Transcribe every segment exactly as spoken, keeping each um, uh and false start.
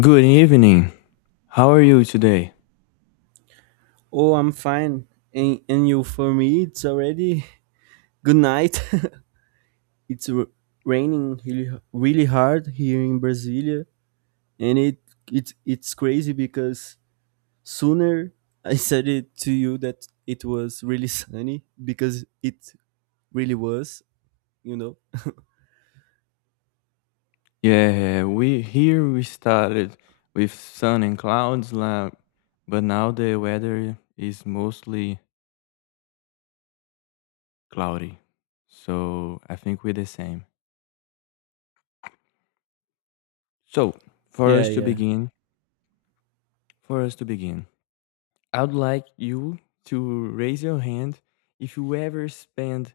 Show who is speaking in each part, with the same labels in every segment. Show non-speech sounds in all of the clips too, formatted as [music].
Speaker 1: Good evening. How are you today?
Speaker 2: Oh, I'm fine. And, and you, for me, it's already good night. [laughs] it's r- raining really, really hard here in Brasilia, and it it's it's crazy because sooner I [laughs] said it to you that it was really sunny because it really was, you know.
Speaker 1: Yeah, we here we started with sun and clouds, la- but now the weather is mostly cloudy. So I think we're the same. So for
Speaker 2: Yeah,
Speaker 1: us to
Speaker 2: yeah,
Speaker 1: begin, for us to begin, I'd like you to raise your hand if you ever spend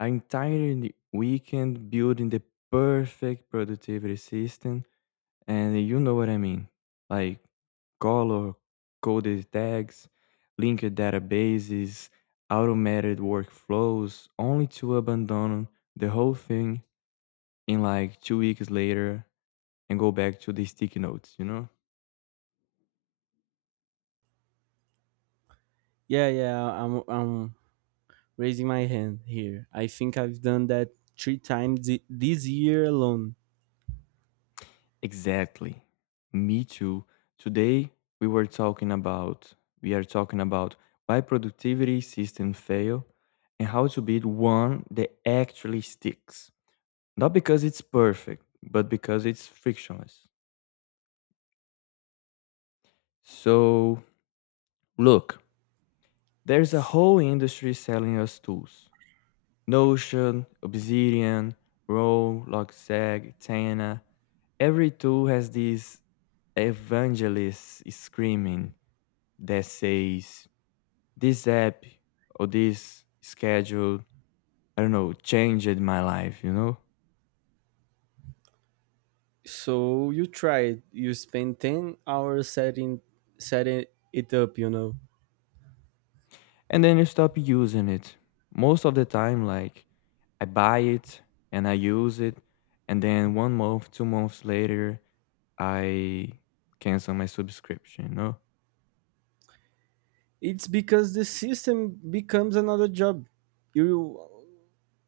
Speaker 1: an entire n- weekend building the perfect productivity system, and you know what I mean, like color coded tags, linked databases, automated workflows, only to abandon the whole thing in like two weeks later and go back to the sticky notes, you know?
Speaker 2: yeah, yeah. I'm I'm raising my hand here. I think I've done that three times thi- this year alone.
Speaker 1: Exactly. Me too. Today we were talking about we are talking about why productivity systems fail and how to build one that actually sticks. Not because it's perfect, but because it's frictionless. So, look, there's a whole industry selling us tools: Notion, Obsidian, Roll, Logsag, Tana. Every tool has these evangelists screaming that says, "this app or this schedule, I don't know, changed my life, you know?"
Speaker 2: So you tried. You spent ten hours setting setting it up. You know,
Speaker 1: And then you stop using it. Most of the time, like, I buy it and I use it, and then one month, two months later, I cancel my subscription, you know?
Speaker 2: it's because the system becomes another job. You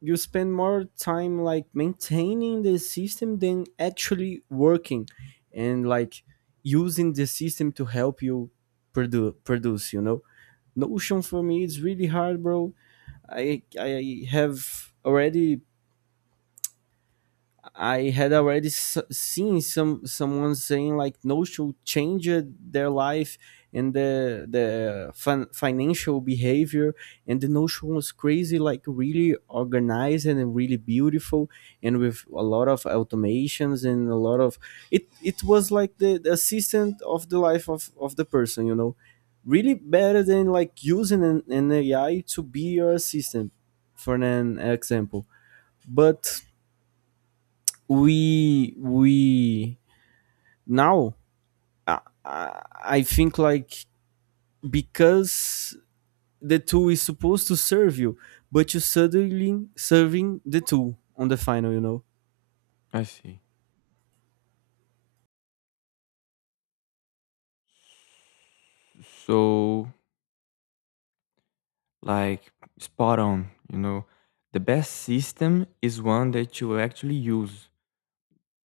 Speaker 2: you spend more time like maintaining the system than actually working, and like using the system to help you produ- produce. You know, Notion for me is really hard, bro. I I have already I had already s- seen some someone saying like Notion changed their life and the the fin- financial behavior, and the Notion was crazy, like really organized and really beautiful and with a lot of automations and a lot of, it it was like the, the assistant of the life of of the person you know Really better than like using an, an A I to be your assistant, for an example. But we we now I, I I think like, because the tool is supposed to serve you, but you suddenly serving the tool on the final. You know.
Speaker 1: I see. So, like, spot on, you know? The best system is one that you actually use.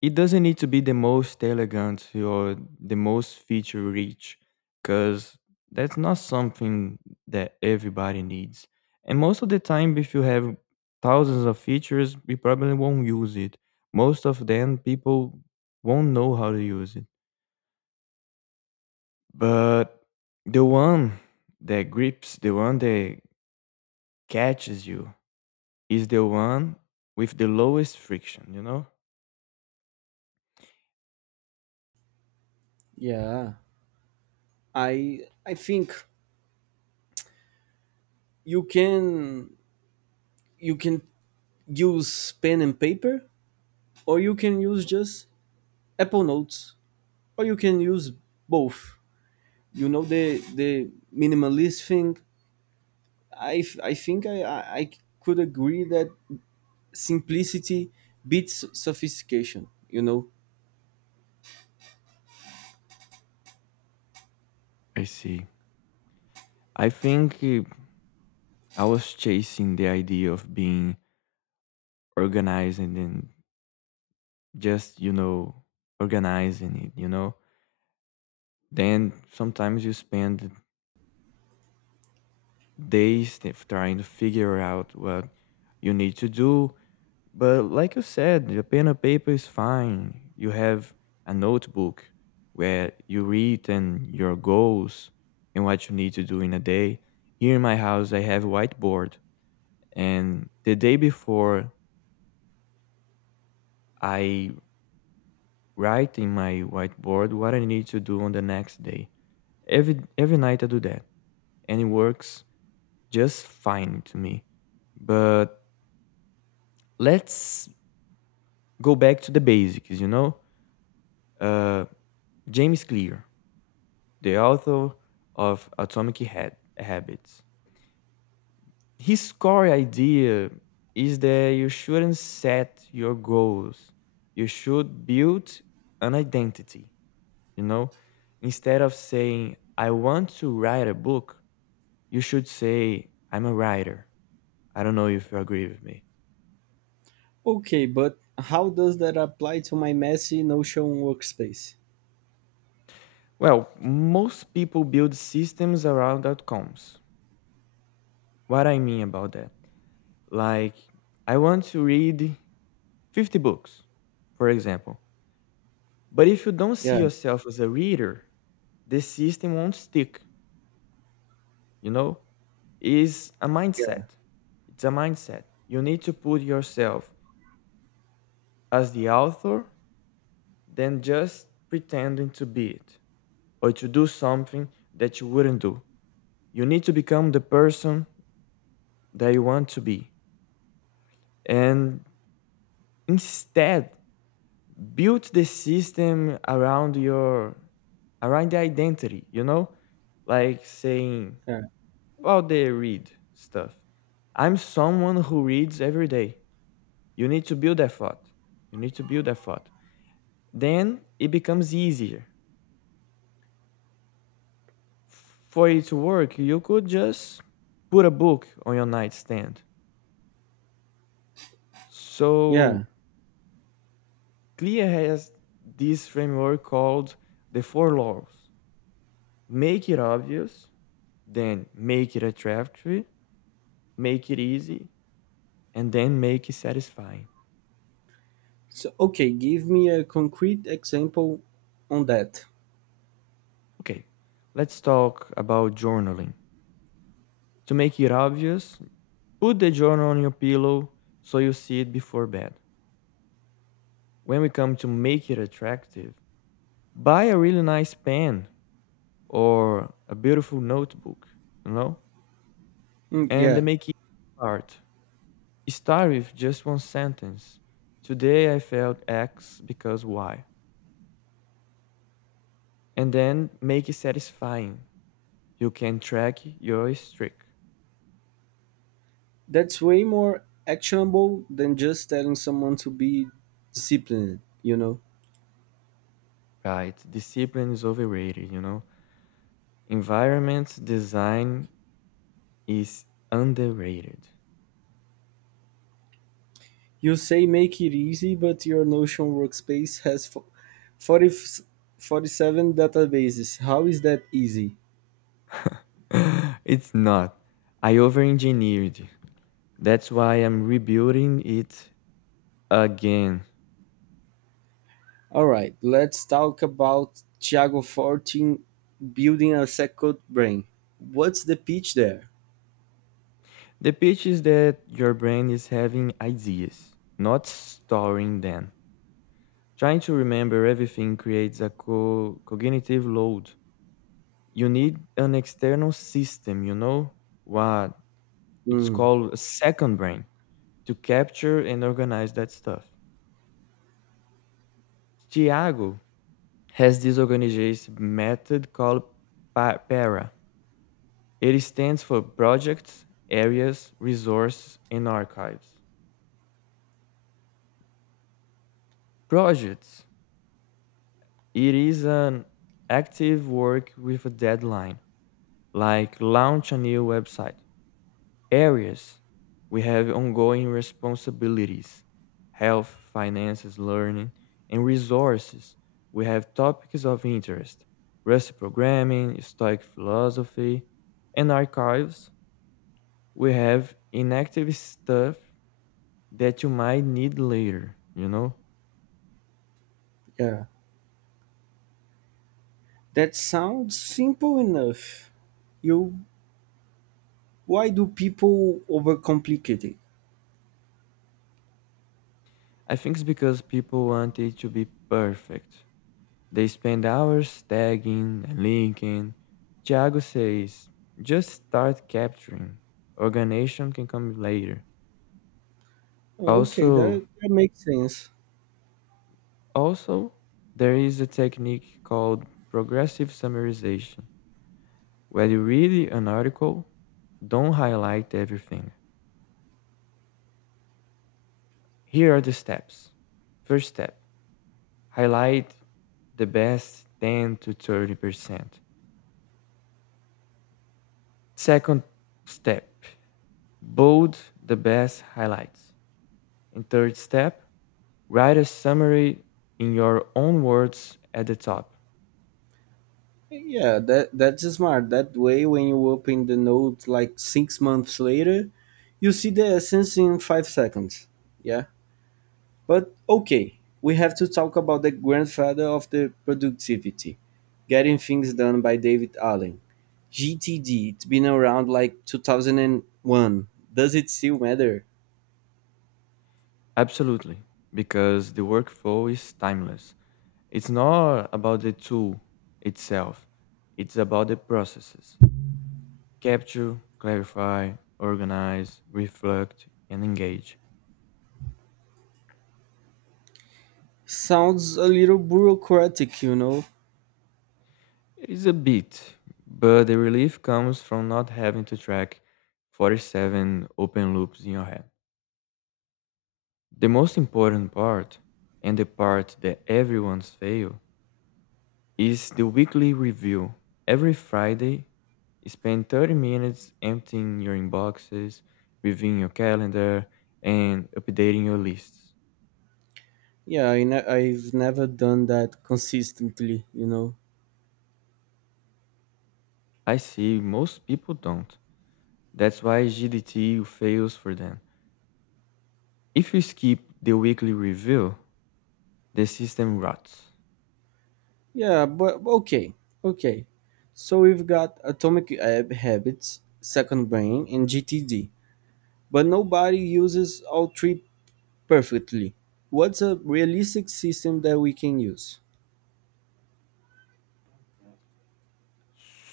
Speaker 1: It doesn't need to be the most elegant or the most feature rich, because that's not something that everybody needs. And most of the time, if you have thousands of features, you probably won't use it. Most of them, people won't know how to use it. But the one that grips, the one that catches you, is the one with the lowest friction, you know?
Speaker 2: Yeah. I I think you can you can use pen and paper, or you can use just Apple Notes, or you can use both. You know, the the minimalist thing. I f- I think I I, I could agree that simplicity beats sophistication, you know.
Speaker 1: I see. I think uh, I was chasing the idea of being organized and then just, you know, organizing it, you know? Then sometimes you spend days t- trying to figure out what you need to do. But like you said, the pen and paper is fine. You have a notebook where you read and your goals and what you need to do in a day. Here in my house, I have a whiteboard. And the day before, I write in my whiteboard what I need to do on the next day. Every every night I do that, and it works just fine to me. But let's go back to the basics, you know. Uh, James Clear, the author of Atomic Head Habits, his core idea is that you shouldn't set your goals. You should build an identity, you know. Instead of saying, "I want to write a book," you should say, "I'm a writer." I don't know if you agree with me.
Speaker 2: Okay, but how does that apply to my messy Notion workspace?
Speaker 1: Well, most people build systems around outcomes. What I mean about that? Like, I want to read fifty books, for example. But if you don't see
Speaker 2: Yeah,
Speaker 1: yourself as a reader, the system won't stick, you know? Is a
Speaker 2: yeah,
Speaker 1: mindset. It's a mindset. You need to put yourself as the author than just pretending to be it, or to do something that you wouldn't do. You need to become the person that you want to be. And instead, build the system around your around the identity, you know? Like saying
Speaker 2: yeah.
Speaker 1: about the read stuff, I'm someone who reads every day. You need to build that thought. You need to build that thought. Then it becomes easier. For it to work, you could just put a book on your nightstand. So
Speaker 2: Yeah.
Speaker 1: C L I A has this framework called the four laws. Make it obvious, then make it attractive, make it easy, and then make it satisfying.
Speaker 2: So, okay, give me a concrete example on that.
Speaker 1: Okay, let's talk about journaling. To make it obvious, put the journal on your pillow so you see it before bed. When we come to make it attractive, buy a really nice pen or a beautiful notebook, you know?
Speaker 2: Mm,
Speaker 1: And the
Speaker 2: yeah,
Speaker 1: make it part. Start with just one sentence. Today I felt X because Y. And then make it satisfying. You can track your streak.
Speaker 2: that's way more actionable than just telling someone to be disciplined, you know.
Speaker 1: Right. Discipline is overrated, you know. Environment design is underrated. [gasps]
Speaker 2: You say make it easy, but your Notion workspace has fo- forty, forty-seven databases. How is that easy?
Speaker 1: [laughs] It's not. I over engineered. That's why I'm rebuilding it again.
Speaker 2: All right, let's talk about Thiago Fortin building a second brain. What's the pitch there?
Speaker 1: The pitch is that your brain is having ideas, not storing them. Trying to remember everything creates a co- cognitive load. You need an external system, you know, what it's
Speaker 2: Hmm.
Speaker 1: called a second brain, to capture and organize that stuff. Tiago has this organization method called pa- PARA. It stands for Projects, Areas, Resources, and Archives. Projects: it is an active work with a deadline, like launch a new website. Areas: we have ongoing responsibilities, health, finances, learning. And resources: we have topics of interest, Rust programming, Stoic philosophy. And archives: we have inactive stuff that you might need later, you know?
Speaker 2: Yeah, that sounds simple enough. You, why do people overcomplicate it?
Speaker 1: I think it's because people want it to be perfect. They spend hours tagging and linking. Thiago says, just start capturing. Organization can come later.
Speaker 2: Okay,
Speaker 1: Also,
Speaker 2: that, that makes sense.
Speaker 1: also, there is a technique called progressive summarization, where you read an article, don't highlight everything. Here are the steps. First step, highlight the best ten to thirty percent. Second step, bold the best highlights. And third step, write a summary in your own words at the top.
Speaker 2: Yeah, that that's smart. That way, when you open the note like six months later, you see the essence in five seconds. Yeah. But okay, we have to talk about the grandfather of the productivity, Getting Things Done by David Allen. G T D, it's been around like two thousand one. Does it still matter?
Speaker 1: Absolutely, because the workflow is timeless. It's not about the tool itself, it's about the processes. Capture, clarify, organize, reflect, and engage.
Speaker 2: Sounds a little bureaucratic, you know?
Speaker 1: It is a bit, but the relief comes from not having to track forty-seven open loops in your head. The most important part, and the part that everyone's fail, is the weekly review. Every Friday, spend thirty minutes emptying your inboxes, reviewing your calendar, and updating your lists.
Speaker 2: Yeah, I ne- I've never done that consistently, you know?
Speaker 1: I see most people don't. That's why G D T fails for them. If you skip the weekly review, the system rots.
Speaker 2: Yeah, but okay, okay. So we've got Atomic Hab- Habits, Second Brain, and G T D. But nobody uses all three perfectly. What's a realistic system that we can use?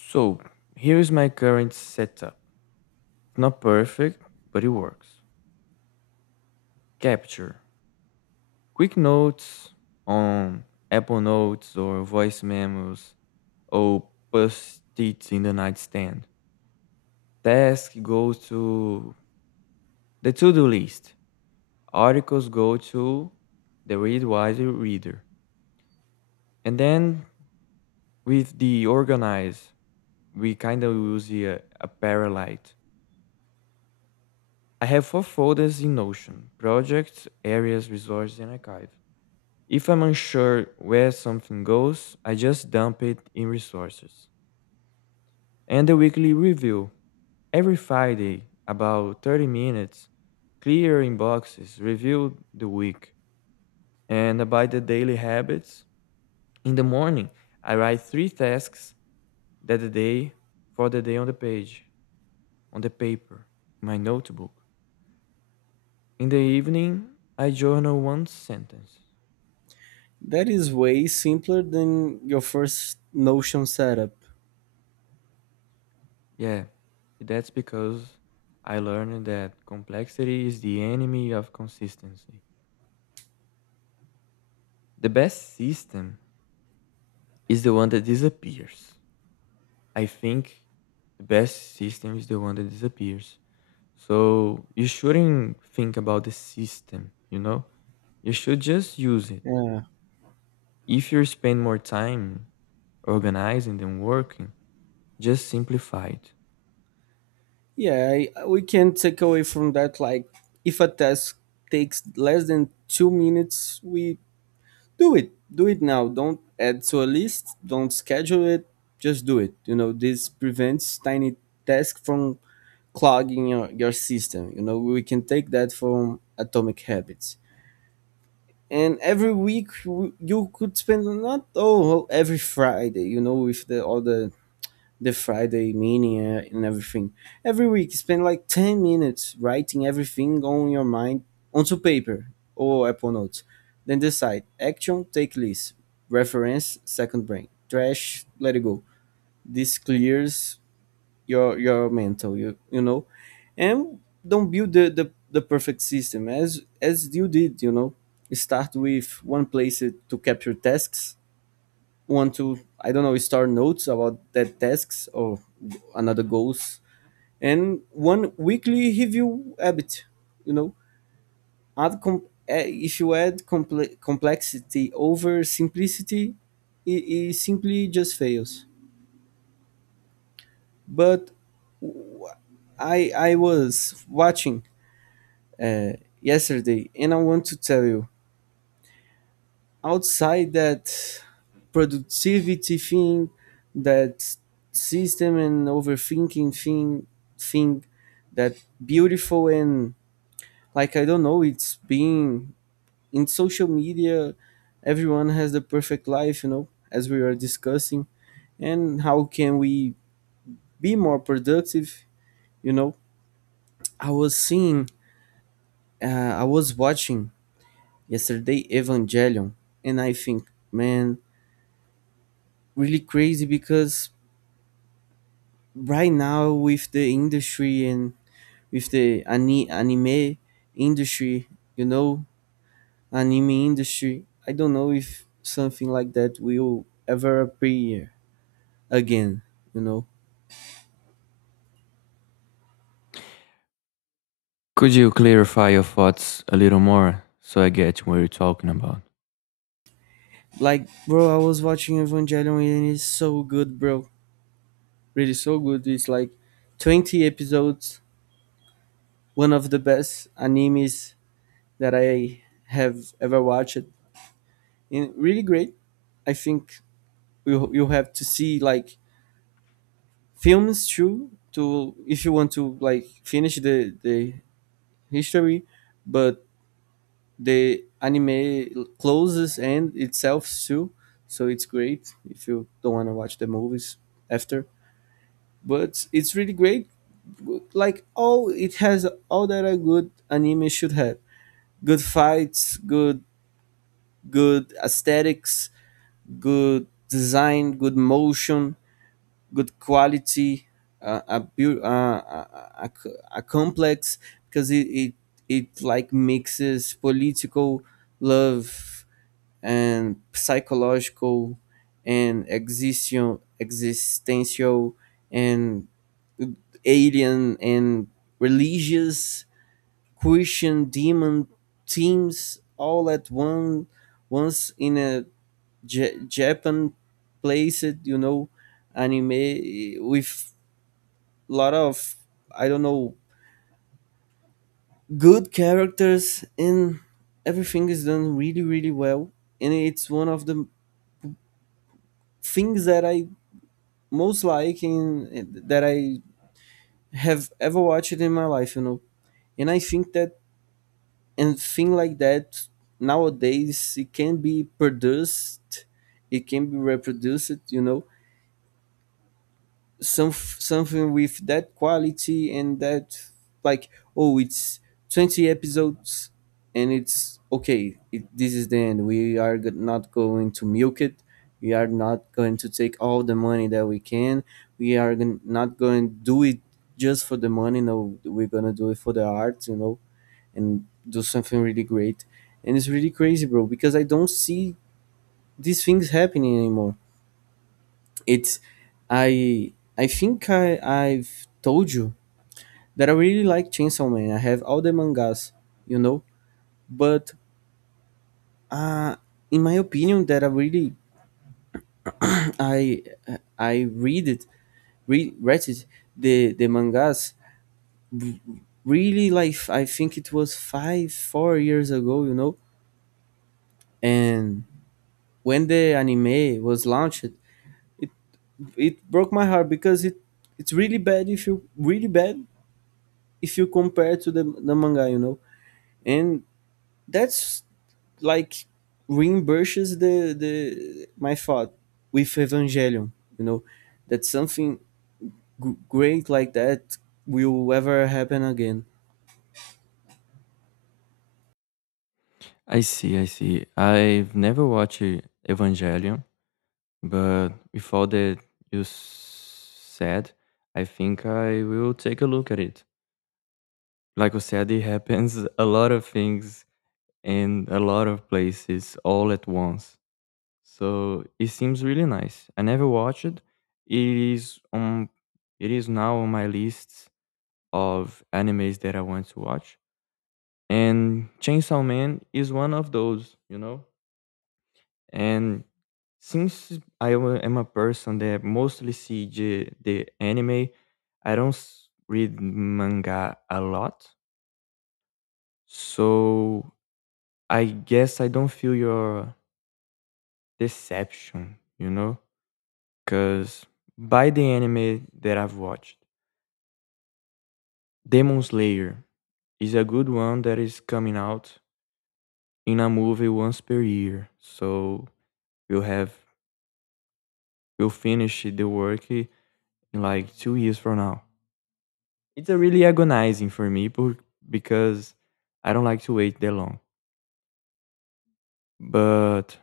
Speaker 1: So, here is my current setup. It's not perfect, but it works. Capture quick notes on Apple Notes or voice memos or post-its in the nightstand. Task goes to the to-do list. Articles go to the read wiser reader. And then with the organize, we kind of use a, a parallite. I have four folders in Notion: projects, areas, resources, and archive. If I'm unsure where something goes, I just dump it in resources. And the weekly review. Every Friday, about thirty minutes, clearing boxes, review the week, and about the daily habits. In the morning, I write three tasks that the day for the day on the page, on the paper, in my notebook. In the evening, I journal one sentence.
Speaker 2: That is way simpler than your first Notion setup.
Speaker 1: Yeah, that's because I learned that complexity is the enemy of consistency. The best system is the one that disappears. I think the best system is the one that disappears. So you shouldn't think about the system, you know? You should just use it.
Speaker 2: Yeah.
Speaker 1: If you spend more time organizing than working, just simplify it.
Speaker 2: Yeah, I, we can take away from that, like, if a task takes less than two minutes, we do it. Do it now. Don't add to a list, don't schedule it, just do it. You know, this prevents tiny tasks from clogging your, your system. You know, we can take that from Atomic Habits. And every week, w- you could spend, not, oh well, every Friday, you know with the all the the Friday mania and everything, every week spend like ten minutes writing everything on your mind onto paper or Apple Notes, then decide action, take list, reference second brain, trash, let it go. This clears your your mental you you know And don't build the, the the perfect system as as you did you know Start with one place to capture tasks, one to, I don't know, start notes about that tasks or another goals, and one weekly review habit you know add com- eh, if you add comple- complexity over simplicity, it, it simply just fails. But i i was watching uh, yesterday, and I want to tell you, outside that productivity thing, that system and overthinking thing, thing that beautiful, and, like, I don't know, it's being in social media. Everyone has the perfect life, you know, as we are discussing, and how can we be more productive? You know, I was seeing, uh, I was watching yesterday Evangelion, and I think, man, really crazy, because right now with the industry and with the ani- anime industry, you know, anime industry, I don't know if something like that will ever appear again, you know.
Speaker 1: Could you clarify your thoughts a little more so I get what you're talking about?
Speaker 2: Like, bro, I was watching Evangelion and it's so good, bro. Really so good. It's like twenty episodes, one of the best animes that I have ever watched. And really great. I think you you have to see, like, films true to, if you want to, like, finish the the history, but the anime l- closes and itself too, so it's great if you don't want to watch the movies after. But it's really great, like all it has all that a good anime should have: good fights, good good aesthetics, good design, good motion, good quality, uh, a, beau- uh, a, a, a complex, because it, it it like mixes political, love, and psychological and existential existential and alien and religious Christian demon themes, all at one once, in a J- Japan place it you know Anime with lot of, I don't know, good characters, and everything is done really really well, and it's one of the things that I most like, and that I have ever watched in my life you know And I think that, and thing like that nowadays, it can be produced, it can be reproduced you know some something with that quality, and that, like, oh, it's twenty episodes and it's okay, it, this is the end, we are go- not going to milk it, we are not going to take all the money that we can, we are gon- not going to do it just for the money, no, we're gonna do it for the art you know And do something really great. And it's really crazy, bro, because I don't see these things happening anymore. It's I I think I I've told you that I really like Chainsaw Man. I have all the mangas, you know. But uh, in my opinion, that I really [clears throat] I I read it, re- read it the the mangas, r- really, like I think it was five four years ago, you know. And when the anime was launched, it it broke my heart because it it's really bad, if you, really bad if you compare to the the manga, you know And that's like reimburses the the my thought with Evangelion. You know that something g- great like that will ever happen again.
Speaker 1: I see, I see. I've never watched uh, Evangelion, but with all that you s- said, I think I will take a look at it. Like I said, it happens a lot of things in a lot of places all at once. So it seems really nice. I never watched it. It is on it is now on my list of animes that I want to watch. And Chainsaw Man is one of those, you know? And since I wa- am a person that mostly see the, the anime, I don't s- read manga a lot. So I guess I don't feel your deception, you know? Because by the anime that I've watched, Demon Slayer is a good one that is coming out in a movie once per year. So we'll have we'll finish the work in like two years from now. It's a really agonizing for me por- because I don't like to wait that long. But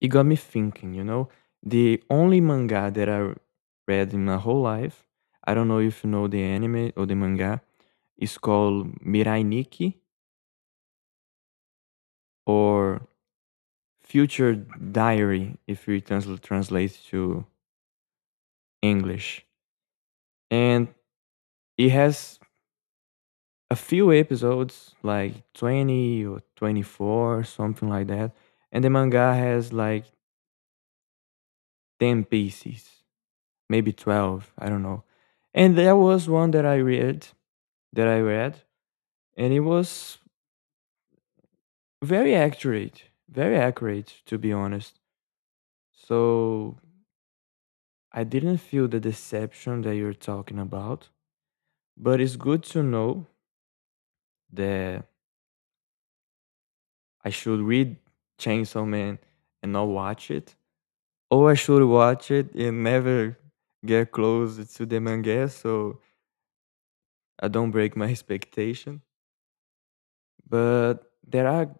Speaker 1: it got me thinking, you know? The only manga that I read in my whole life, I don't know if you know the anime or the manga, is called Mirai Nikki, or Future Diary, if we transl- translate to English. And it has a few episodes, like twenty or twenty-four, something like that. And the manga has like ten pieces, maybe twelve, I don't know. And there was one that I read that I read, and it was very accurate, very accurate to be honest. So I didn't feel the deception that you're talking about, but it's good to know that I should read Chainsaw Man and not watch it, or I should watch it and never get close to the manga so I don't break my [laughs] expectation. But there are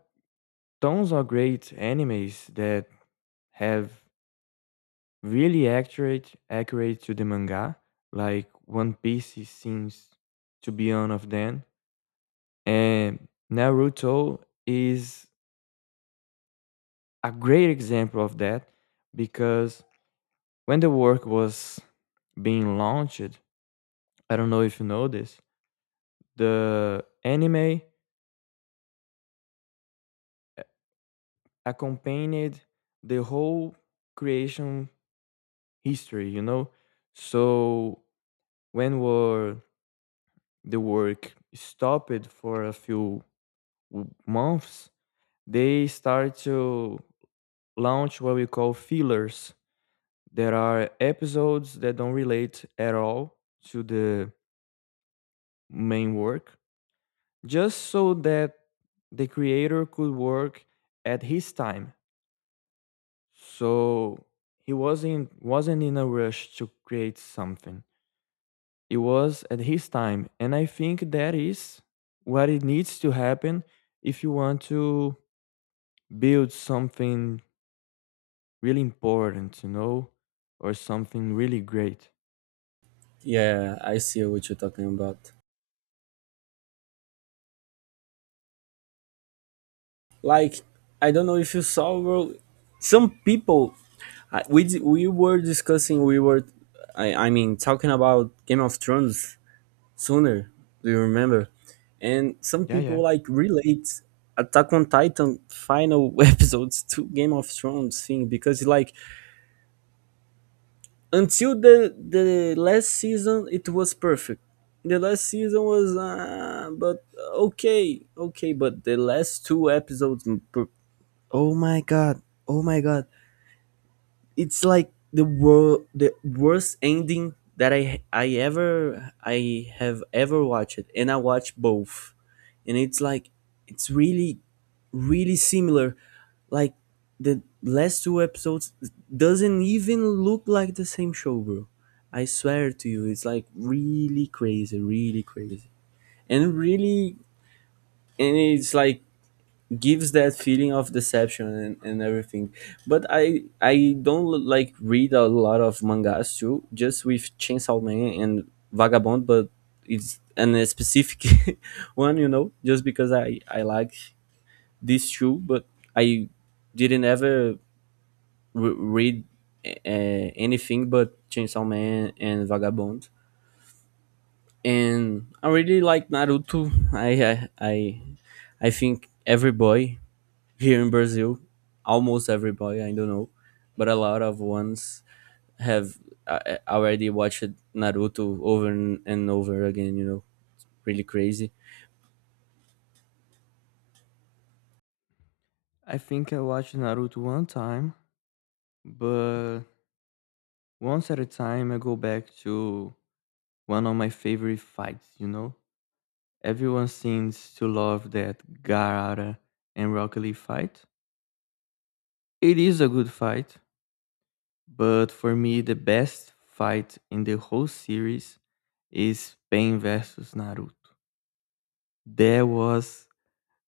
Speaker 1: tons of great animes that have really accurate accurate to the manga. Like One Piece is- seems to be one of them, and Naruto is a great example of that because when the work was being launched, I don't know if you know this, the anime a- accompanied the whole creation history, you know? So when were the work stopped for a few w- months, they start to launch what we call fillers. There are episodes that don't relate at all to the main work, just so that the creator could work at his time. So he wasn't wasn't in a rush to create something. It was at his time, and I think that is what it needs to happen if you want to build something really important, you know, or something really great.
Speaker 2: Yeah, I see what you're talking about. Like, I don't know if you saw, bro. Some people, I- we d- we were discussing, we were, I, I mean, talking about Game of Thrones, sooner. Do you remember? And some
Speaker 1: Yeah,
Speaker 2: people
Speaker 1: yeah.
Speaker 2: like relate Attack on Titan final [laughs] episodes to Game of Thrones thing, because, like, until the the last season it was perfect. The last season was, uh, but okay, okay, but the last two episodes, m- per- oh my god. Oh my god. It's like the world the worst ending that I I ever I have ever watched, and I watched both. And it's like it's really really similar, like the last two episodes doesn't even look like the same show, bro. I swear to you, it's like really crazy, really crazy. And really, and it's like gives that feeling of deception and, and everything. But i i don't like read a lot of mangas too, just with Chainsaw Man and Vagabond, but it's an a specific [laughs] one you know just because i i like this two, but I didn't ever re- read uh, anything but Chainsaw Man and Vagabond. And I really like Naruto. I I I, I think every boy here in Brazil, almost every boy, I don't know, but a lot of ones have uh, uh, already watched Naruto over and and over again. You know, really crazy,
Speaker 1: I think I watched Naruto one time, but once at a time I go back to one of my favorite fights, you know? Everyone seems to love that Gaara and Rocket Lee fight. It is a good fight, but for me the best fight in the whole series is Pain versus Naruto. That was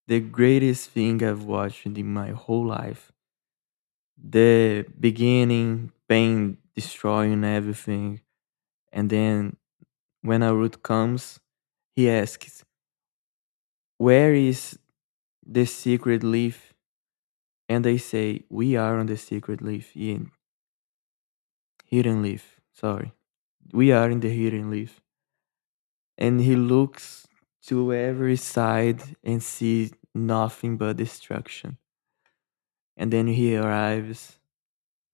Speaker 1: the greatest thing I've watched in my whole life. The beginning, Pain destroying everything, and then when Arut comes, he asks, "Where is the secret leaf?" And they say, "We are on the secret leaf." In hidden leaf, sorry, we are in the hidden leaf. And he looks to every side and sees nothing but destruction, and then he arrives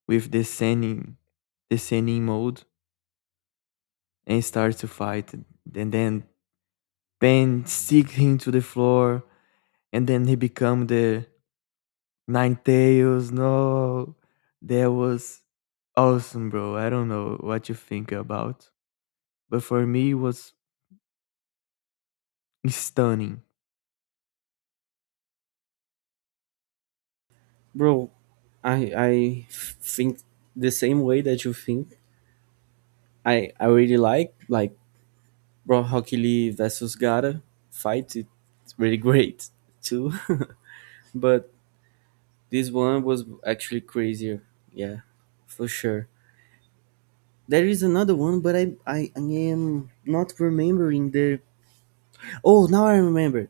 Speaker 1: with the sending, the sending mode, and starts to fight. And then Pain stick him to the floor, and then he become the Nine Tails. No, that was awesome, bro. I don't know what you think about, but for me, it was stunning.
Speaker 2: bro. I I think the same way that you think. I I really like like Bro Hockey Lee versus Gara fight. It- It's really great too, [laughs] but this one was actually crazier. Yeah, for sure. There is another one, but I I, I am not remembering the. Oh, now I remember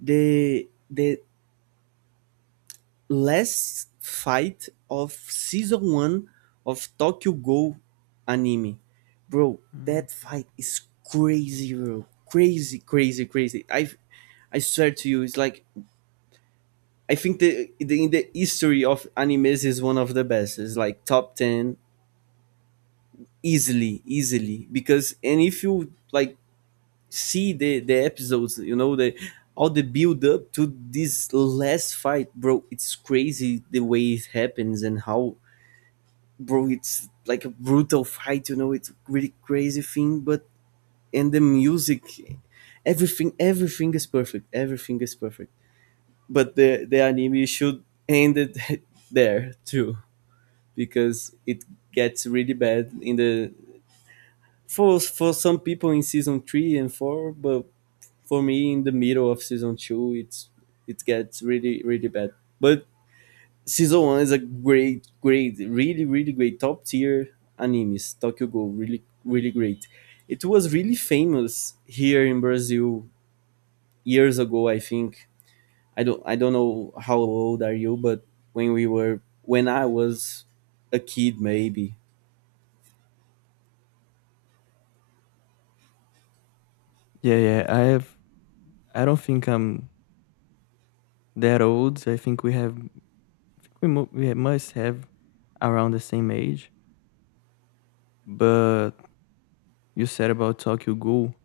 Speaker 2: the the last fight of season one of Tokyo Go anime, bro.
Speaker 1: Mm.
Speaker 2: That fight is crazy, bro. Crazy, crazy, crazy. I I swear to you, it's like, I think the, the in the history of animes is one of the best. It's like top ten, easily, easily. Because and if you like see the the episodes, you know the all the build up to this last fight, bro. It's crazy the way it happens and how, bro. It's like a brutal fight, you know. It's a really crazy thing, but and the music, everything, everything is perfect. Everything is perfect. But the the anime should end it [laughs] there too, because it gets really bad in the, for for some people in season three and four, but for me in the middle of season two, it's it gets really really bad. But season one is a great great really really great top tier animes. Tokyo Go, really really great. It was really famous here in Brazil years ago, I think. I don't I don't know how old are you, but when we were when I was a kid maybe.
Speaker 1: Yeah, yeah. I have. I don't think I'm that old. I think we have. We mu- we ha- must have around the same age. But you said about Tokyo Ghoul.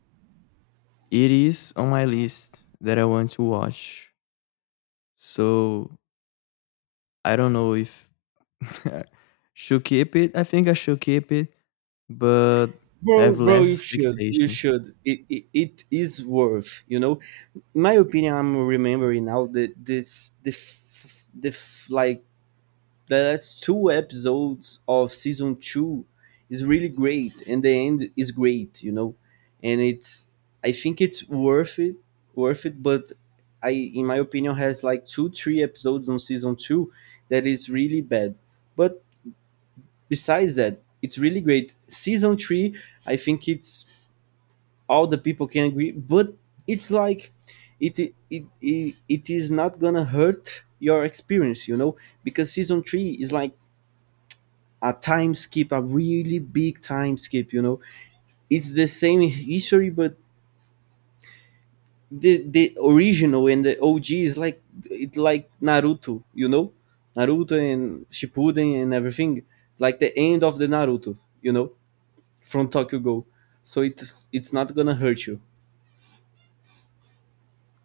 Speaker 1: It is on my list that I want to watch. So I don't know if [laughs] should keep it. I think I should keep it, but
Speaker 2: bro
Speaker 1: have
Speaker 2: bro
Speaker 1: less
Speaker 2: you should you
Speaker 1: expectations.
Speaker 2: should it, it, it is worth, you know, in my opinion. I'm remembering now that this the f- the f- like the last two episodes of season two is really great and the end is great, you know. And it's, I think it's worth it, worth it. But I, in my opinion, has like two three episodes on season two that is really bad. But besides that, it's really great. Season three, I think it's, all the people can agree, but it's like, it it it, it is not gonna hurt your experience, you know. Because season three is like a time skip, a really big time skip, you know. It's the same history, but the the original and the OG is like, it like Naruto, you know, Naruto and Shippuden and everything, like the end of the Naruto, you know, from Tokyo Go. So it's it's not gonna hurt you,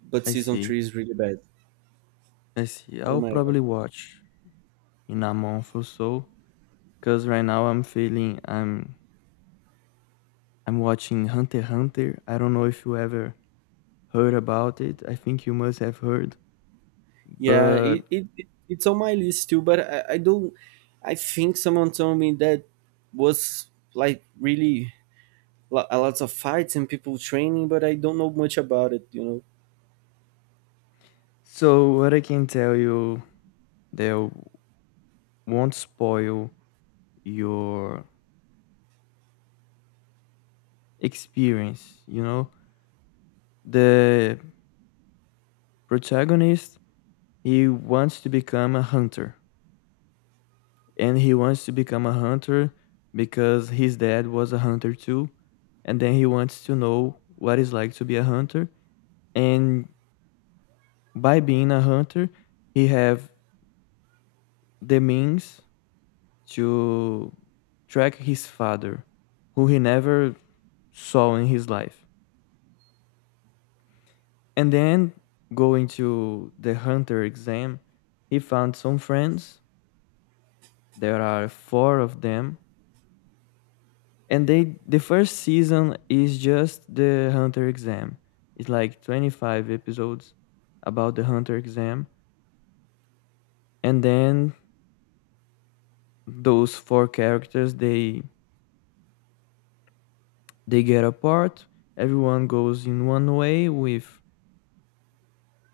Speaker 2: but
Speaker 1: I
Speaker 2: season
Speaker 1: see.
Speaker 2: three is really bad.
Speaker 1: I see.
Speaker 2: Oh
Speaker 1: I'll
Speaker 2: my god.
Speaker 1: probably watch in a month or so. Cause right now I'm feeling I'm I'm watching Hunter x Hunter. I don't know if you ever heard about it. I think you must have heard.
Speaker 2: Yeah,
Speaker 1: But
Speaker 2: it, it it- it's on my list too, but I, I don't. I think someone told me that was like really lo- a lots of fights and people training, but I don't know much about it, you know.
Speaker 1: so what I can tell you that won't spoil your experience, you know? The protagonist, he wants to become a hunter, and he wants to become a hunter because his dad was a hunter too, and then he wants to know what it's like to be a hunter. And by being a hunter, he have the means to track his father, who he never saw in his life. And then going to the hunter exam, he found some friends. There are four of them, and they the first season is just the hunter exam. It's like twenty-five episodes about the hunter exam. And then those four characters, they they get apart. Everyone goes in one way with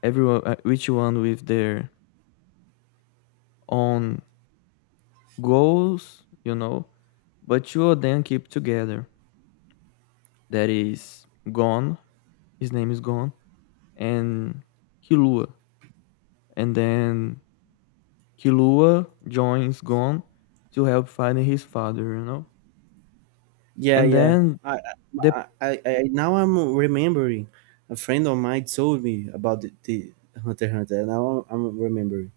Speaker 1: everyone, uh, each one with their own goals, you know. But two of them keep together, that is Gon. His name is Gon and Kilua. And then Kilua joins Gon to help find his father, you know?
Speaker 2: Yeah,
Speaker 1: And
Speaker 2: yeah.
Speaker 1: then
Speaker 2: I,
Speaker 1: the
Speaker 2: I, I, I now I'm remembering. A friend of mine told me about the, the Hunter x Hunter. And now I'm remembering.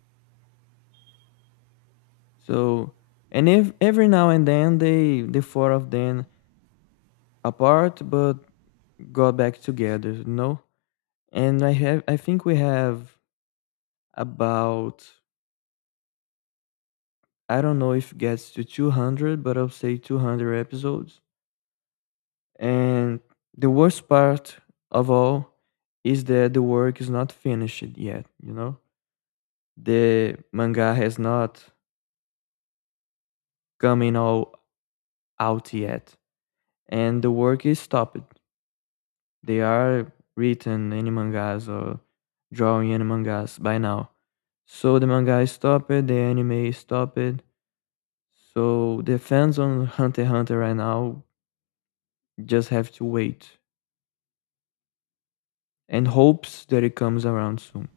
Speaker 1: so and if every now and then they, the four of them, apart but got back together, you know? And I have, I think we have about, I don't know if it gets to two hundred, but I'll say two hundred episodes. And the worst part of all is that the work is not finished yet, you know? The manga has not coming all out yet, and the work is stopped. They are written in mangas or drawing in mangas by now. So the manga is stopped, the anime is stopped. So the fans on Hunter x Hunter right now just have to wait and hopes that it comes around soon.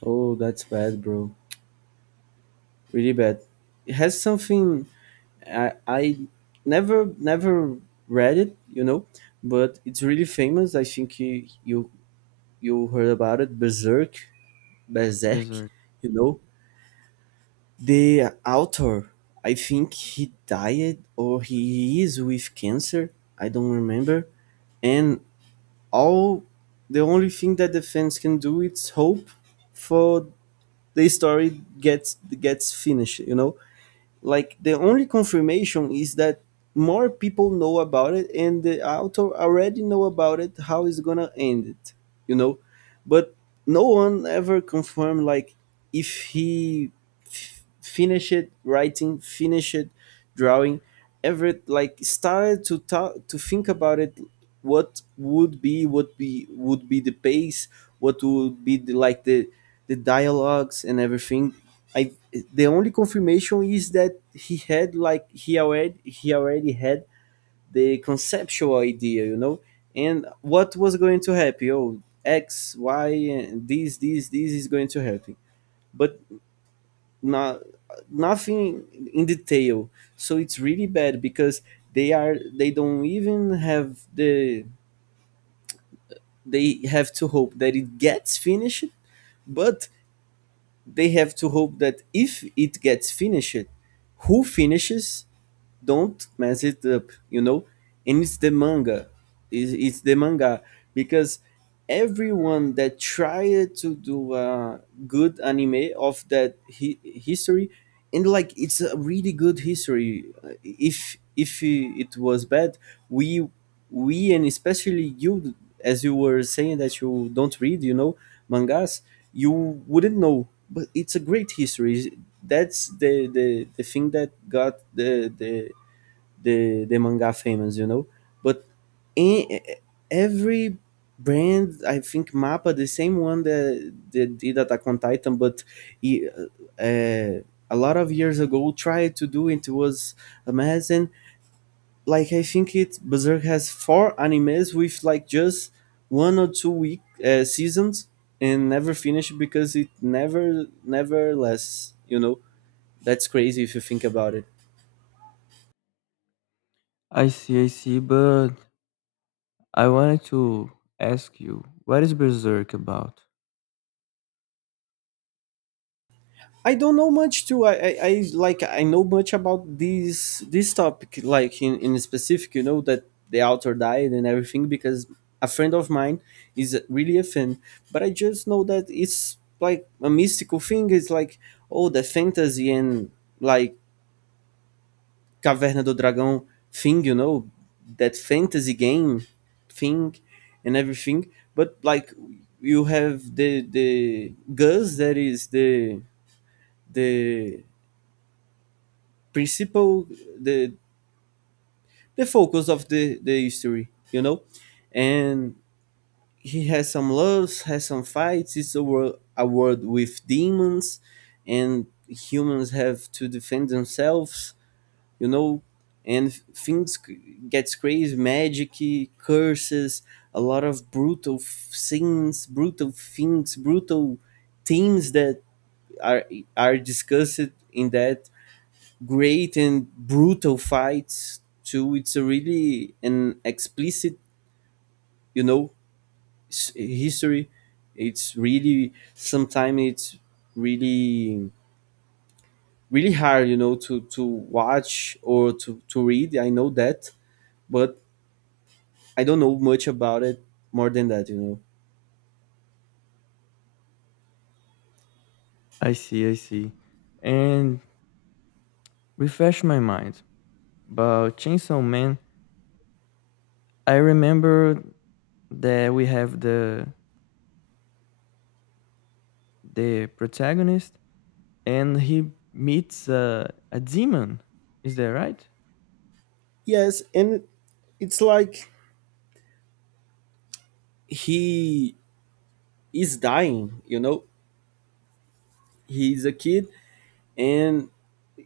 Speaker 2: Oh, that's bad, bro. Really bad. It has something, I, I never never read it, you know, but it's really famous. I think you you, you heard about it, Berserk, Berserk,
Speaker 1: Berserk.
Speaker 2: you know. The author, I think he died or he is with cancer. I don't remember. And all the only thing that the fans can do is hope for the story gets gets finished, you know. Like the only confirmation is that more people know about it and the author already know about it how it's gonna end it, you know. But no one ever confirmed, like, if he f- finished writing, finished drawing, ever like started to talk, to think about it, what would be, what be would be the pace, what would be the, like the the dialogues and everything. I, the only confirmation is that he had, like he already, he already had the conceptual idea, you know, and what was going to happen. Oh, X, Y, and this, this, this is going to happen, but not, nothing in detail. So it's really bad because they are, they don't even have the, they have to hope that it gets finished, but they have to hope that if it gets finished, who finishes don't mess it up, you know. And it's the manga, it's, it's the manga. Because everyone that tried to do a good anime of that hi- history, and like it's a really good history. Uh, if if I- it was bad, we we and especially you, as you were saying that you don't read, you know, mangas, you wouldn't know, but it's a great history. That's the the, the thing that got the, the the the manga famous, you know. But in, every brand, I think Mappa, the same one that, that did Attack on Titan, but he, uh, uh, a lot of years ago tried to do it. It was amazing. Like I think it, Berserk has four animes with like just one or two week uh, seasons, and never finished because it never never lasts. You know, that's crazy if you think about it.
Speaker 1: I see, I see, but I wanted to ask you, what is Berserk about?
Speaker 2: I don't know much too. I, I, I like I know much about this this topic, like in, in specific, you know, that the author died and everything because a friend of mine is really a fan. But I just know that it's like a mystical thing. It's like, oh, the fantasy and, like, Caverna do Dragão thing, you know, that fantasy game thing and everything. But like, you have the the Gus that is the the principal, the the focus of the the history, you know. And he has some loves, has some fights. It's a world, a world with demons, and humans have to defend themselves, you know. And things c- gets crazy, magic, curses, a lot of brutal f- scenes, brutal things, brutal themes that are are discussed in that, great and brutal fights too. It's a really an explicit, you know, s- history. It's really, sometimes it's really really hard, you know, to to watch or to to read. I know that, but I don't know much about it more than that, you know.
Speaker 1: I see, I see. And refresh my mind. But Chainsaw Man, I remember that we have the the protagonist and he meets uh, a demon. Is that right?
Speaker 2: Yes, and it's like he is dying, you know. He's a kid, and I-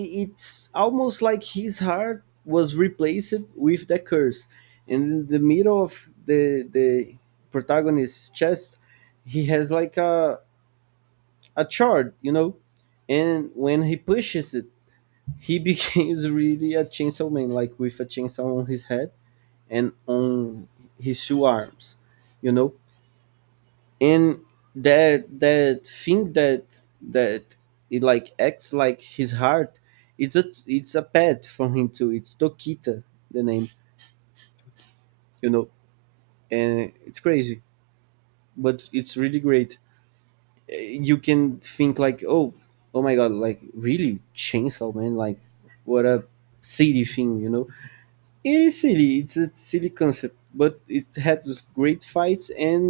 Speaker 2: I- it's almost like his heart was replaced with the curse, and in the middle of the the protagonist's chest he has like a a chart, you know. And when he pushes it, he [laughs] becomes really a chainsaw man, like with a chainsaw on his head and on his two arms, you know. And that that thing that, that, it like acts like his heart. It's a, it's a pet for him too, it's Tokita the name, you know. And it's crazy, but it's really great. Uh, you can think like, oh, oh my god, like really chainsaw man, like what a silly thing, you know. It is silly, it's a silly concept, but it has great fights, and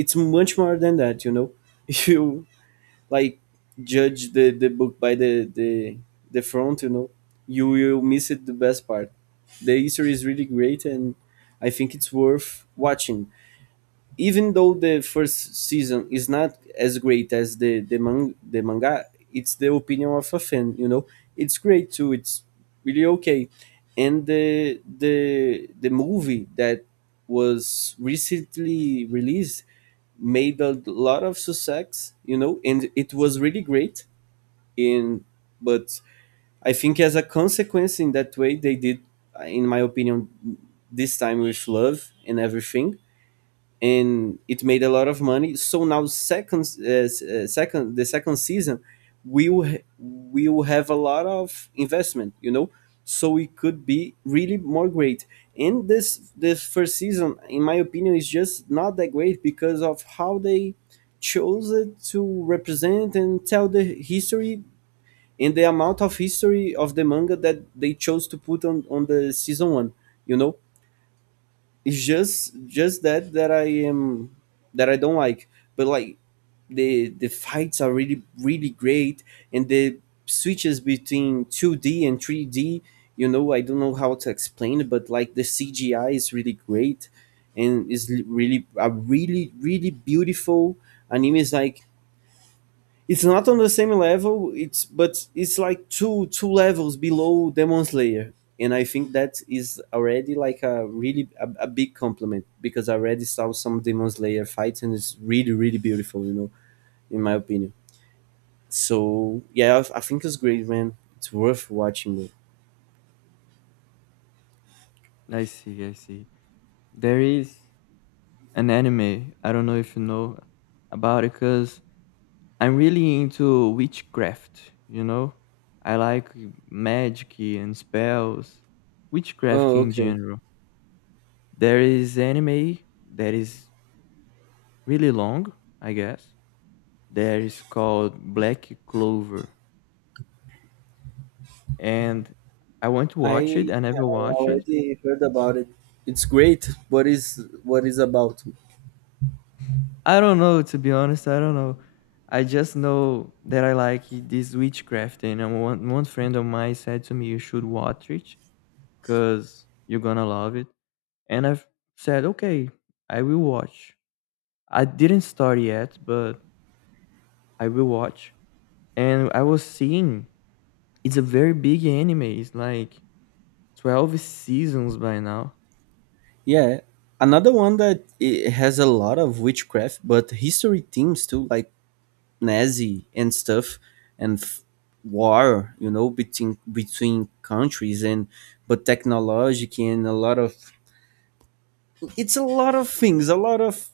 Speaker 2: it's much more than that, you know. [laughs] If you, like, judge the the book by the the the front, you know, you will miss it, the best part. The history is really great, and I think it's worth watching. Even though the first season is not as great as the the, man- the manga, it's the opinion of a fan, you know. It's great too, it's really okay. And the the the movie that was recently released made a lot of success, you know, and it was really great in, but I think as a consequence in that way they did, in my opinion, this time, with love and everything, and it made a lot of money. So now second uh, s- uh, second, the second season we will ha- we will have a lot of investment, you know. So it could be really more great. And this this first season, in my opinion, is just not that great because of how they chose it to represent and tell the history, and the amount of history of the manga that they chose to put on, on the season one, you know. It's just just that, that I am, that I don't like. But like, the the fights are really really great, and the switches between two d and three d, you know, I don't know how to explain it, but like the CGI is really great, and is really a really really beautiful anime. Is like, it's not on the same level. It's but it's like two two levels below Demon Slayer, and I think that is already like a really a, a big compliment because I already saw some Demon Slayer fights and it's really really beautiful. You know, in my opinion. So yeah, I, I think it's great, man. It's worth watching, bro.
Speaker 1: I see, I see. There is an anime. I don't know if you know about it because I'm really into witchcraft, you know? I like magic and spells, witchcraft
Speaker 2: Oh,
Speaker 1: in
Speaker 2: okay.
Speaker 1: general. There is anime that is really long, I guess, that is called Black Clover, and I want to watch
Speaker 2: I
Speaker 1: it. I never
Speaker 2: I
Speaker 1: watched it.
Speaker 2: already heard about it. It's great. What is, what is about?
Speaker 1: I don't know, to be honest. I don't know. I just know that I like this witchcraft, and um, one one friend of mine said to me, "You should watch it, cause you're gonna love it." And I've said, "Okay, I will watch." I didn't start yet, but I will watch. And I was seeing it's a very big anime. It's like twelve seasons by now.
Speaker 2: Yeah, another one that it has a lot of witchcraft, but history themes too, like Nazi and stuff, and f- war, you know, between between countries, and but technology and a lot of, it's a lot of things, a lot of,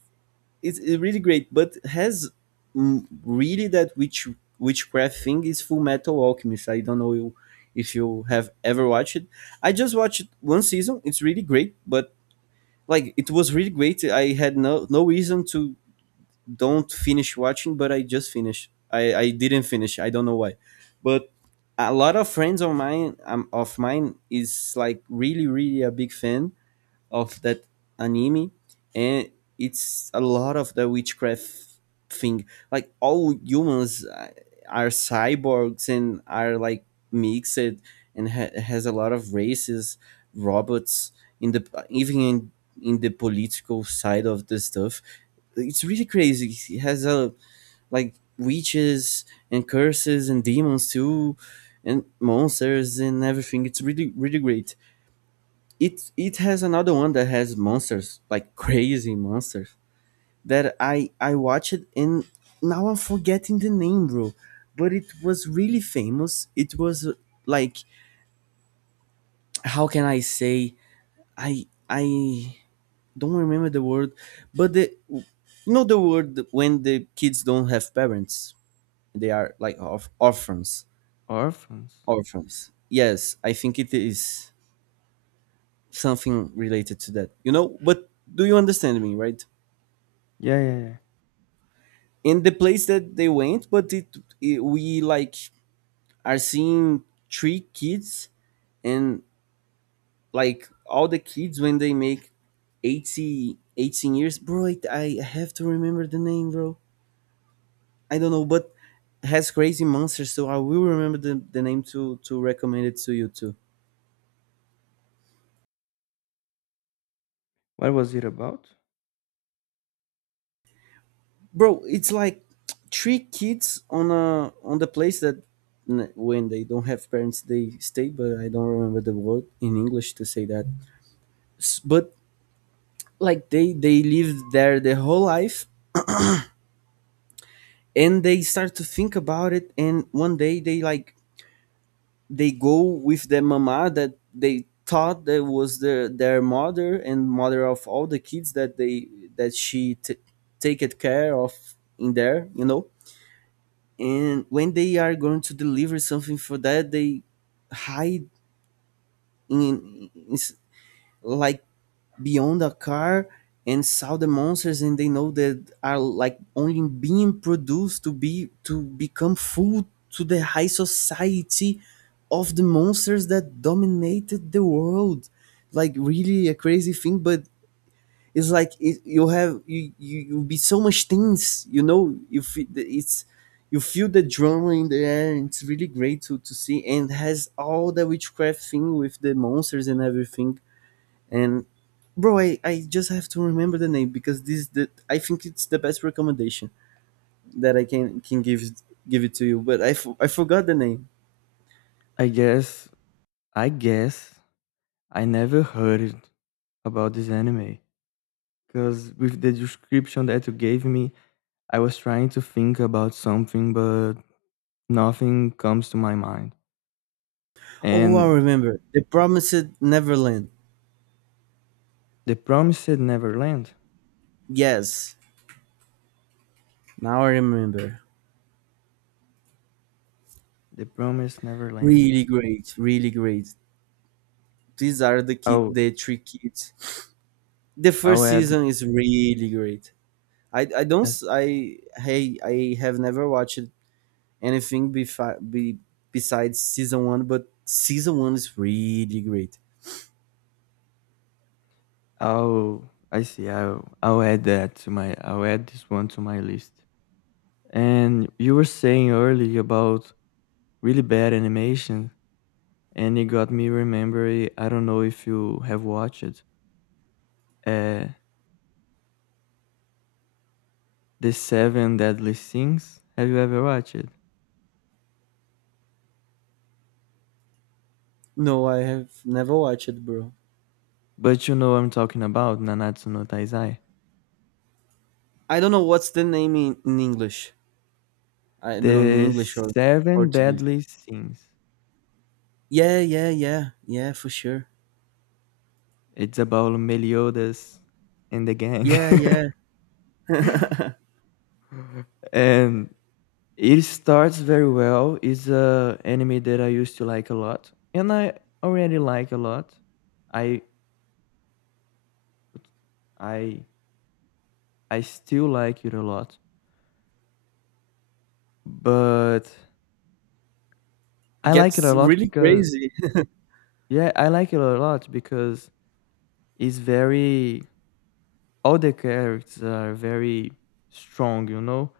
Speaker 2: it's it's really great, but has, mm, really that witch witchcraft thing, is Full Metal Alchemist. I don't know you, if you have ever watched it. I just watched one season. It's really great, but like, it was really great. I had no no reason to don't finish watching, but I just finished. I I didn't finish. I don't know why, but a lot of friends of mine, um, of mine is like really really a big fan of that anime. And it's a lot of the witchcraft thing, like all humans, uh, are cyborgs and are like mixed, and ha- has a lot of races, robots, in the, even in, in the political side of the stuff. It's really crazy. It has a, like, witches and curses and demons too, and monsters and everything. It's really really great. it it has another one that has monsters, like crazy monsters, that I I watched, and now I'm forgetting the name, bro. But it was really famous. It was uh, like, how can I say, I I don't remember the word, but the you know the word when the kids don't have parents, they are like orph- orphans.
Speaker 1: Orphans.
Speaker 2: Orphans. Yes, I think it is something related to that. You know, but do you understand me, right?
Speaker 1: Yeah, yeah, yeah.
Speaker 2: In the place that they went, but it, it we like are seeing three kids. And like all the kids when they make eighty eighteen years, bro, it, I have to remember the name, bro. I don't know, but has crazy monsters, so I will remember the, the name to to recommend it to you too.
Speaker 1: What was it about?
Speaker 2: Bro, it's like three kids on a on the place that n- when they don't have parents they stay, but I don't remember the word in English to say that. S- but like they they lived there their whole life. And they start to think about it, and one day they like they go with their mama that they thought that was their their mother, and mother of all the kids that they that she t- take it care of in there, you know. And when they are going to deliver something for that, they hide in, in in s- like beyond a car, and saw the monsters, and they know that are like only being produced to be to become food to the high society of the monsters that dominated the world. Like really a crazy thing. But it's like it, you have you, you you be so much things, you know, you feel it's you feel the drama in the air, and it's really great to, to see, and has all the witchcraft thing with the monsters and everything. And bro, I, I just have to remember the name, because this is the I think it's the best recommendation that I can can give it- give it to you. But I, f- I forgot the name.
Speaker 1: I guess, I guess, I never heard about this anime. Because with the description that you gave me, I was trying to think about something, but nothing comes to my mind.
Speaker 2: Oh, I
Speaker 1: And
Speaker 2: remember. The Promised Neverland.
Speaker 1: the Promised Neverland.
Speaker 2: Yes, now I remember.
Speaker 1: The Promised Neverland.
Speaker 2: Really great, really great. These are the ki-
Speaker 1: Oh,
Speaker 2: the three kids. The
Speaker 1: I'll
Speaker 2: first
Speaker 1: add.
Speaker 2: season is really great. I, I don't
Speaker 1: as-
Speaker 2: s- I Hey, I have never watched anything befi- be, besides season one, but season one is really great.
Speaker 1: I'll. I see. I'll. I'll add that to my. I'll add this one to my list. And you were saying earlier about really bad animation. And it got me remembering. I don't know if you have watched uh, the Seven Deadly Sins. Have you ever watched it?
Speaker 2: No, I have never watched it, bro.
Speaker 1: But you know I'm talking about Nanatsu no Taizai.
Speaker 2: I don't know what's the name in, in English. I don't know in
Speaker 1: The
Speaker 2: English or
Speaker 1: Seven
Speaker 2: Portuguese.
Speaker 1: Deadly Sins.
Speaker 2: Yeah, yeah, yeah, yeah, for sure.
Speaker 1: It's about Meliodas and the gang.
Speaker 2: Yeah, yeah. [laughs] It
Speaker 1: [laughs] And it starts very well. It's a anime that I used to like a lot, and I already like a lot. I I I still like it a lot. But I like it
Speaker 2: gets
Speaker 1: a lot
Speaker 2: really
Speaker 1: because
Speaker 2: crazy.
Speaker 1: yeah, I like it a lot because it's very all the characters are very strong, you know?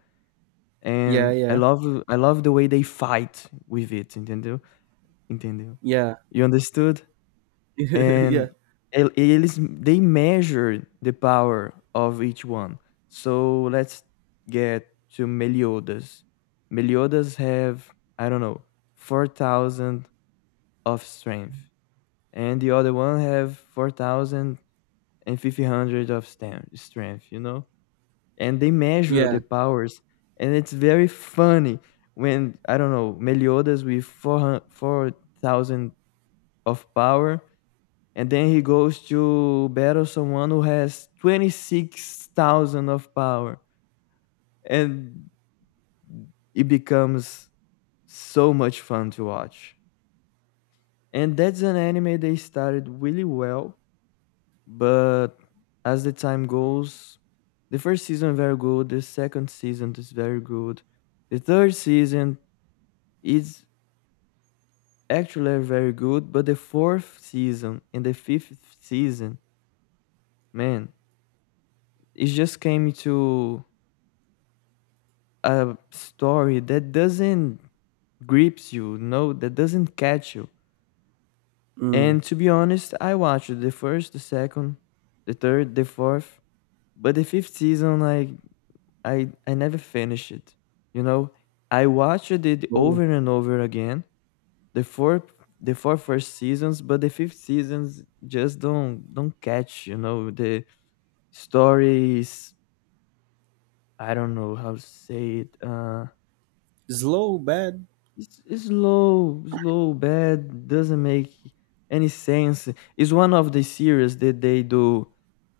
Speaker 2: [laughs] Yeah,
Speaker 1: And I
Speaker 2: yeah,
Speaker 1: love I love the way they fight with it, entendeu? Entendeu?
Speaker 2: yeah.
Speaker 1: You understood?
Speaker 2: [laughs] Yeah,
Speaker 1: And el- eles they measure the power of each one. So let's get to Meliodas. Meliodas have, I don't know, four thousand of strength. And the other one have four thousand five hundred of stem, strength, you know. And they measure
Speaker 2: yeah.
Speaker 1: the powers. And it's very funny when, I don't know, Meliodas with four thousand of power, and then he goes to battle someone who has twenty-six thousand of power, and it becomes so much fun to watch. And that's an anime they started really well. But as the time goes, the first season very good, the second season is very good, the third season is actually very good, but the fourth season and the fifth season, man, it just came to a story that doesn't grips you, no, that doesn't catch you.
Speaker 2: Mm.
Speaker 1: And to be honest, I watched the first, the second, the third, the fourth, but the fifth season, like, I I never finished it. You know, I watched it
Speaker 2: Slow,
Speaker 1: over and over again. The four the four first seasons, but the fifth seasons just don't don't catch. You know, the story is, I don't know how to say it. Uh,
Speaker 2: slow, bad.
Speaker 1: it's, it's slow, slow, bad. Doesn't make any sense. It's one of the series that they do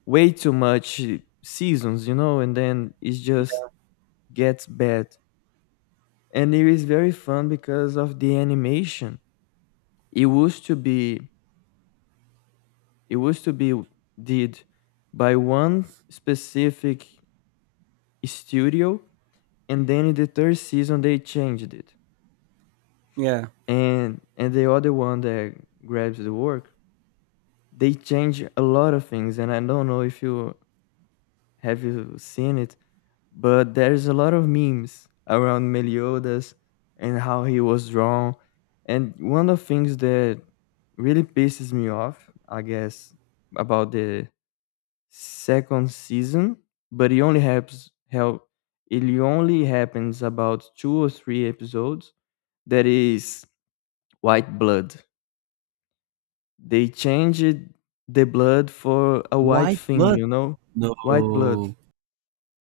Speaker 1: way too much seasons. You know, and then it just gets bad. And it is very fun because of the animation. It used to be it used to be did by one specific studio, and then in the third season they changed it,
Speaker 2: Yeah.
Speaker 1: and and the other one that grabs the work, they change a lot of things, and I don't know if you, have you seen it, but there's a lot of memes around Meliodas and how he was drawn. And one of the things that really pisses me off, I guess, about the second season, but it only happens help it only happens about two or three episodes. That is white blood. They changed the blood for a white
Speaker 2: White
Speaker 1: thing,
Speaker 2: blood.
Speaker 1: you know?
Speaker 2: No.
Speaker 1: White blood.
Speaker 2: Oh.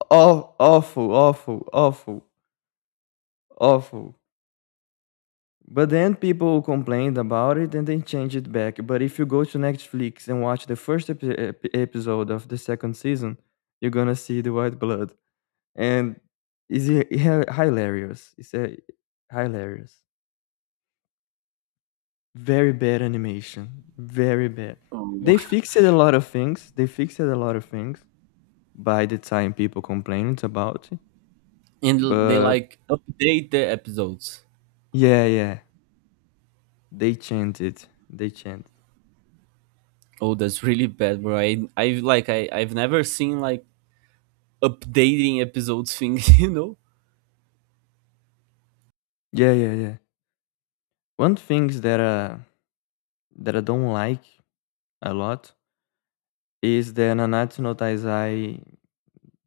Speaker 1: Oh, awful, awful, awful, awful. But then people complained about it and they changed it back. But if you go to Netflix and watch the first epi- epi- episode of the second season, you're gonna see the white blood, and it's hi- hi- hilarious. It's a hilarious, very bad animation, very bad. They fixed a lot of things. They fixed a lot of things by the time people complained about it.
Speaker 2: And l- they
Speaker 1: But
Speaker 2: like update the episodes.
Speaker 1: yeah, yeah, they changed it. They changed.
Speaker 2: Oh, that's really bad, bro. I I've like I I've never seen like updating episodes thing, [laughs] you know?
Speaker 1: Yeah, yeah, yeah. One things that uh that I don't like a lot is the Nanatsu no Taizai.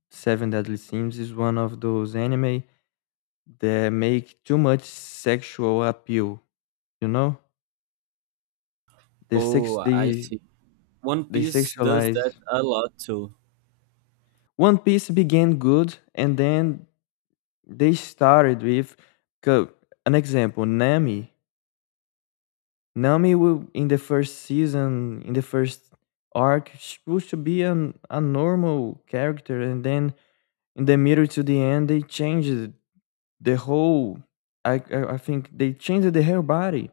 Speaker 1: Seven Deadly Sins is one of those anime that make too much sexual appeal, you know? They sex
Speaker 2: Oh, I
Speaker 1: they
Speaker 2: see. One
Speaker 1: they
Speaker 2: Piece does that
Speaker 1: sexualize.
Speaker 2: a lot too.
Speaker 1: One Piece began good and then they started with co- an example, Nami. Nami will in the first season, in the first arc, she was to be an, a normal character, and then in the middle to the end they changed the whole, i i, I think they changed the whole body.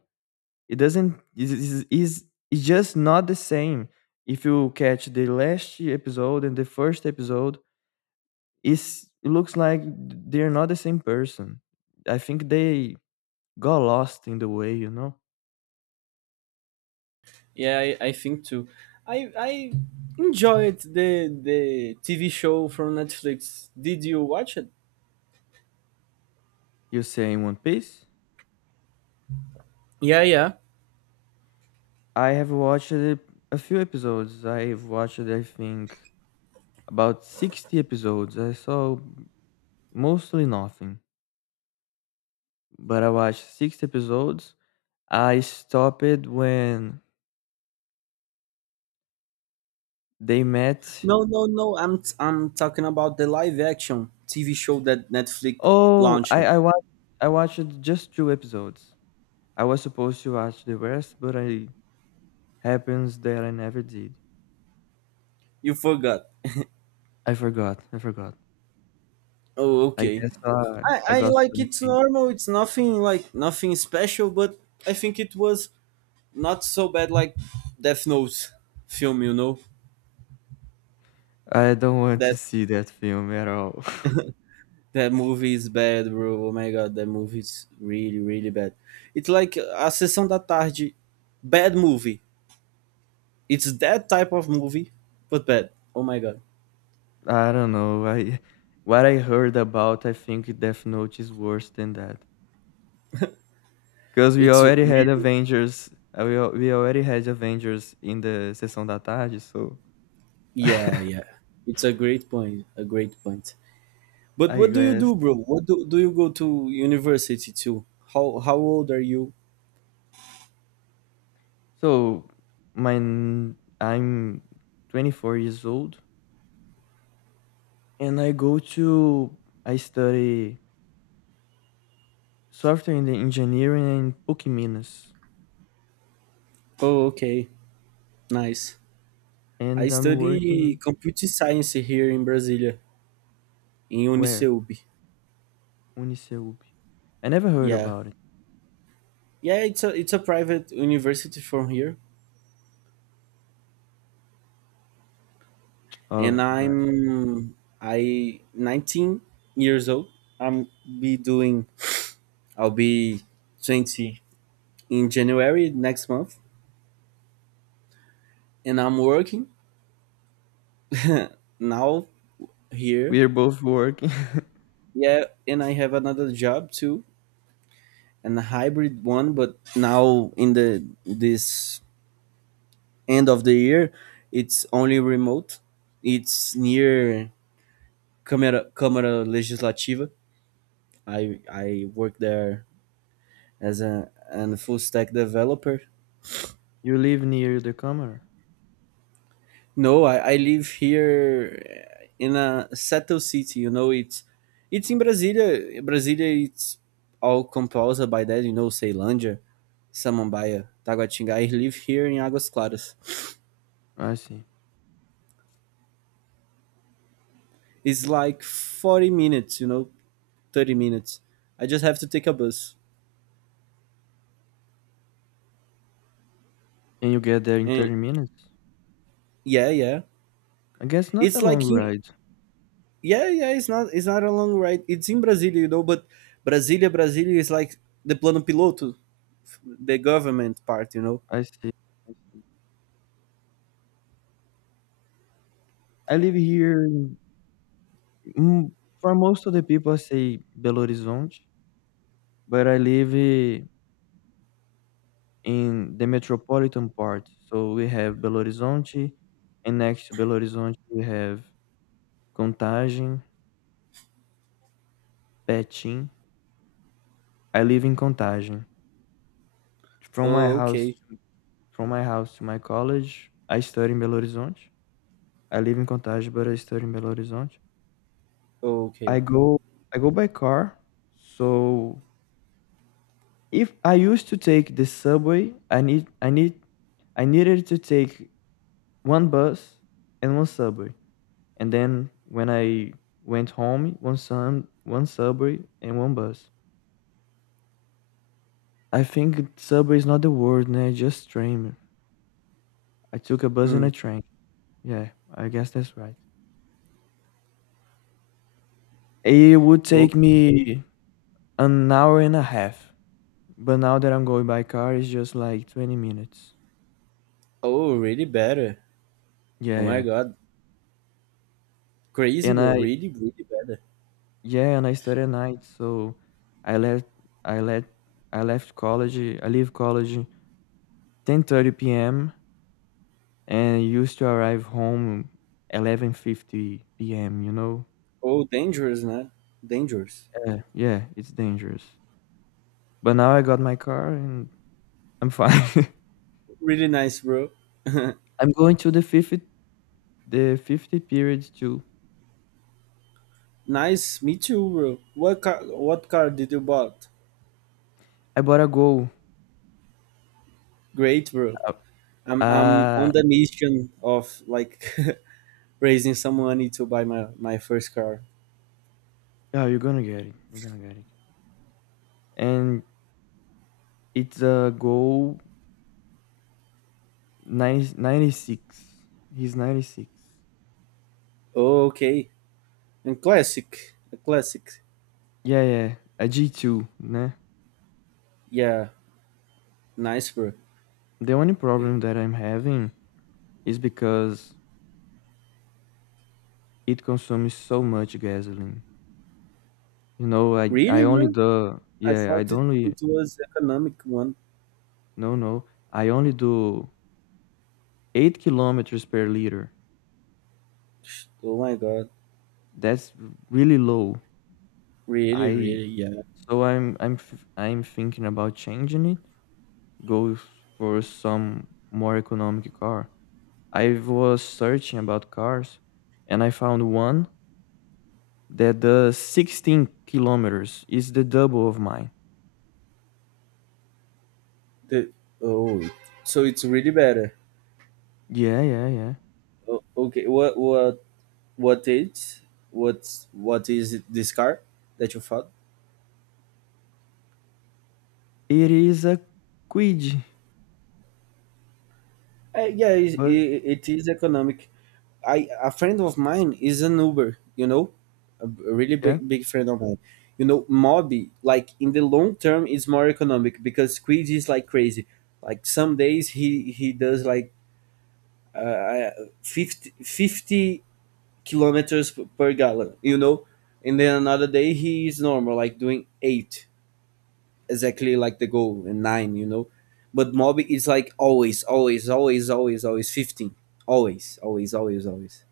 Speaker 1: It doesn't is is is it's just not the same. If you catch the last episode and the first episode, it's, it looks like they're not the same person. I think they got lost in the way, you know.
Speaker 2: Yeah, I, I think too. I I enjoyed the the T V show from Netflix. Did you watch it?
Speaker 1: You say in one piece,
Speaker 2: Yeah, yeah.
Speaker 1: I have watched a a few episodes. I've watched, I think, about sixty episodes. I saw mostly nothing, but I watched six episodes. I stopped when they met.
Speaker 2: No, no, no. I'm I'm talking about the live action T V show that Netflix
Speaker 1: Oh,
Speaker 2: launched.
Speaker 1: I I watched I watched just two episodes. I was supposed to watch the rest, but I happens that I never did.
Speaker 2: You forgot. [laughs]
Speaker 1: I forgot. I forgot.
Speaker 2: Oh,
Speaker 1: I
Speaker 2: okay.
Speaker 1: guess uh,
Speaker 2: I,
Speaker 1: I
Speaker 2: I
Speaker 1: got
Speaker 2: like it's
Speaker 1: something.
Speaker 2: normal. It's nothing like nothing special, but I think it was not so bad like Death Note film, you know?
Speaker 1: I don't want to
Speaker 2: That
Speaker 1: see that film at all.
Speaker 2: [laughs] that movie is bad, bro. Oh my god, that movie is really, really bad. It's like a sessão da tarde, bad movie. It's that type of movie, but bad. Oh my god,
Speaker 1: [laughs] I don't know. I What I heard about, I think Death Note is worse than that. Because we
Speaker 2: it's
Speaker 1: already had
Speaker 2: really.
Speaker 1: Avengers. uh, We, al- we already had Avengers in the sessão da tarde, so
Speaker 2: Yeah,
Speaker 1: [laughs]
Speaker 2: yeah. It's a great point, a great point. But
Speaker 1: I
Speaker 2: what do you
Speaker 1: guess.
Speaker 2: do, bro? What do do you go to university to? How how old are you?
Speaker 1: So my n- I'm twenty-four years old, and I go to I study software in the engineering in Pukiminas,
Speaker 2: Oh, okay, nice. I
Speaker 1: and I'm
Speaker 2: study
Speaker 1: working
Speaker 2: computer science here in Brasilia, in
Speaker 1: where
Speaker 2: Uniceub.
Speaker 1: Uniceup. I never heard
Speaker 2: Yeah,
Speaker 1: about it.
Speaker 2: yeah, it's a it's a private university from here, and
Speaker 1: Oh my god,
Speaker 2: I'm I nineteen years old. I'm be doing I'll be twenty in January next month, and I'm working [laughs] now here.
Speaker 1: we are both working. [laughs]
Speaker 2: Yeah, and I have another job too, and a hybrid one. But now in the this end of the year, it's only remote. It's near Câmara, Câmara Legislativa. I I work there as a an full stack developer.
Speaker 1: You live near the camera.
Speaker 2: No, I, I live here uh, in a settled city. You know, it's it's in Brasília, Brasília, it's all composed by that. You know, Ceilândia, Samambaia, Taguatinga. I live here in Águas Claras.
Speaker 1: I see,
Speaker 2: It's like forty minutes. You know, thirty minutes. I just have to take a bus.
Speaker 1: and you get there in
Speaker 2: And
Speaker 1: thirty minutes.
Speaker 2: yeah, yeah.
Speaker 1: I guess not a
Speaker 2: It's
Speaker 1: long
Speaker 2: like in,
Speaker 1: ride.
Speaker 2: yeah, yeah, it's not it's not a long ride. It's in Brasilia, you know, but Brasilia, Brasilia is like the plano piloto, the government part, you know.
Speaker 1: I see. I see. I live here in- mm, for most of the people I say Belo Horizonte, but I live eh, in the metropolitan part. So we have Belo Horizonte, and next to Belo Horizonte we have Contagem, Betim. I live in Contagem. From my
Speaker 2: Oh,
Speaker 1: house
Speaker 2: okay.
Speaker 1: to, from my house to my college, I study in Belo Horizonte. I live in Contagem, but I study in Belo Horizonte.
Speaker 2: Oh, okay.
Speaker 1: I go I go by car, so if I used to take the subway, I need I need I needed to take one bus and one subway. And then when I went home, one sun, one subway and one bus. I think subway is not the word, nah, just train. I took a bus and a
Speaker 2: Mm.
Speaker 1: train. Yeah, I guess that's right. It would
Speaker 2: Oh,
Speaker 1: take me an hour and a half. But now that I'm going by car, it's just like twenty minutes.
Speaker 2: oh, really better.
Speaker 1: Yeah,
Speaker 2: Oh my
Speaker 1: yeah.
Speaker 2: God, crazy,
Speaker 1: And
Speaker 2: bro.
Speaker 1: I
Speaker 2: Really, really better.
Speaker 1: Yeah, and I study at night, so I left I left I left college, I leave college ten thirty p m and used to arrive home eleven fifty p m, you know?
Speaker 2: Oh, dangerous, man. Dangerous.
Speaker 1: Yeah, yeah, it's dangerous. But now I got my car and I'm fine. [laughs]
Speaker 2: Really nice, bro. [laughs]
Speaker 1: I'm going to the fifth the fiftieth period too.
Speaker 2: Nice, me too, bro. What car? What car did you bought?
Speaker 1: I bought a goal.
Speaker 2: Great, bro.
Speaker 1: Uh,
Speaker 2: I'm I'm
Speaker 1: uh,
Speaker 2: on the mission of like [laughs] raising some money to buy my my first car.
Speaker 1: yeah, you're gonna get it. You're gonna get it. And it's a goal ninety, he's ninety-six.
Speaker 2: Okay, and classic, a classic.
Speaker 1: Yeah, yeah, a G two, né?
Speaker 2: Yeah, nice, bro.
Speaker 1: The only problem that I'm having is because it consumes so much gasoline. You know, I I
Speaker 2: Really,
Speaker 1: only
Speaker 2: bro?
Speaker 1: do
Speaker 2: I
Speaker 1: yeah, I
Speaker 2: thought it,
Speaker 1: don't only
Speaker 2: it was economic one.
Speaker 1: no no, I only do eight kilometers per liter.
Speaker 2: Sh- Oh my god.
Speaker 1: That's really low.
Speaker 2: Really,
Speaker 1: I
Speaker 2: really, yeah.
Speaker 1: so I'm I'm f- I'm thinking about changing it, go for some more economic car. I was searching about cars and I found one that does sixteen kilometers is the double of mine.
Speaker 2: The, oh, so it's really better.
Speaker 1: Yeah, yeah, yeah.
Speaker 2: O- Okay, what what what is what what is it, this car that you found?
Speaker 1: It is a quid,
Speaker 2: Uh, yeah, it,
Speaker 1: but
Speaker 2: it, it is economic. I A friend of mine is an Uber, you know, a b- a really
Speaker 1: yeah,
Speaker 2: big big friend of mine. You know, Mobi, like in the long term, is more economic, because Squid is like crazy. Like some days he he does like uh, uh, 50, fifty kilometers p- per gallon, you know, and then another day he is normal, like doing eight exactly like the goal, and nine, you know. But Mobi is like always, always, always, always, always fifteen, always, always, always, always.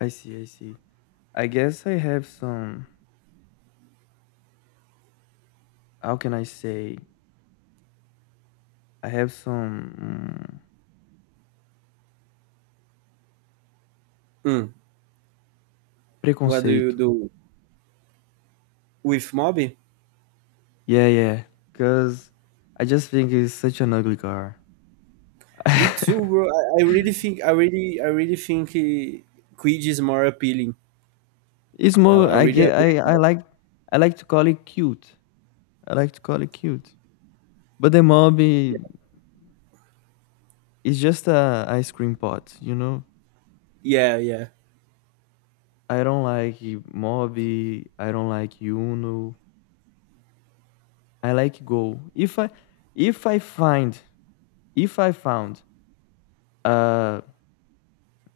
Speaker 1: I see, I see. I guess I have some, how can I say? I have some mm,
Speaker 2: Mm. What do you
Speaker 1: preconceito.
Speaker 2: do with Mob?
Speaker 1: Yeah, yeah, because I just think it's such an ugly car.
Speaker 2: Me too,
Speaker 1: [laughs]
Speaker 2: bro. I, I really think I really I really think eh, Quid is more appealing.
Speaker 1: It's
Speaker 2: I,
Speaker 1: more,
Speaker 2: I
Speaker 1: I
Speaker 2: really
Speaker 1: get,
Speaker 2: agree
Speaker 1: I,
Speaker 2: on
Speaker 1: I
Speaker 2: that.
Speaker 1: like, I like to call it cute. I like to call it cute. But the mob eh, is just a ice cream pot, you know?
Speaker 2: Yeah, yeah.
Speaker 1: I don't like mobi. I don't like UNO. I like Go. If I if I find if I found a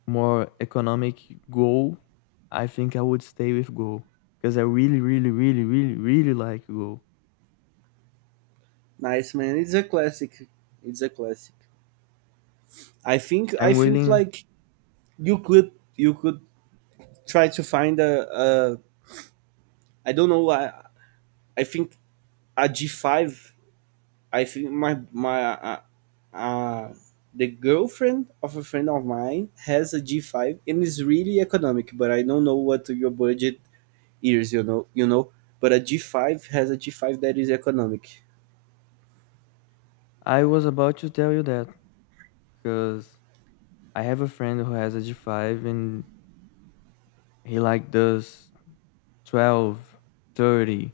Speaker 1: more economic Go, I think I would stay with Go because I really, really, really, really, really like Go.
Speaker 2: Nice man. It's a classic. It's a classic. I think I
Speaker 1: I'm
Speaker 2: think
Speaker 1: willing.
Speaker 2: like you could you could try to find a, a, I don't know I I think a G five. I think my my uh, uh the girlfriend of a friend of mine has a G five, and it's really economic, but I don't know what your budget years, you know, you know. But a G five has a G five that is economic.
Speaker 1: I was about to tell you that because I have a friend who has a G five and he like does twelve, thirty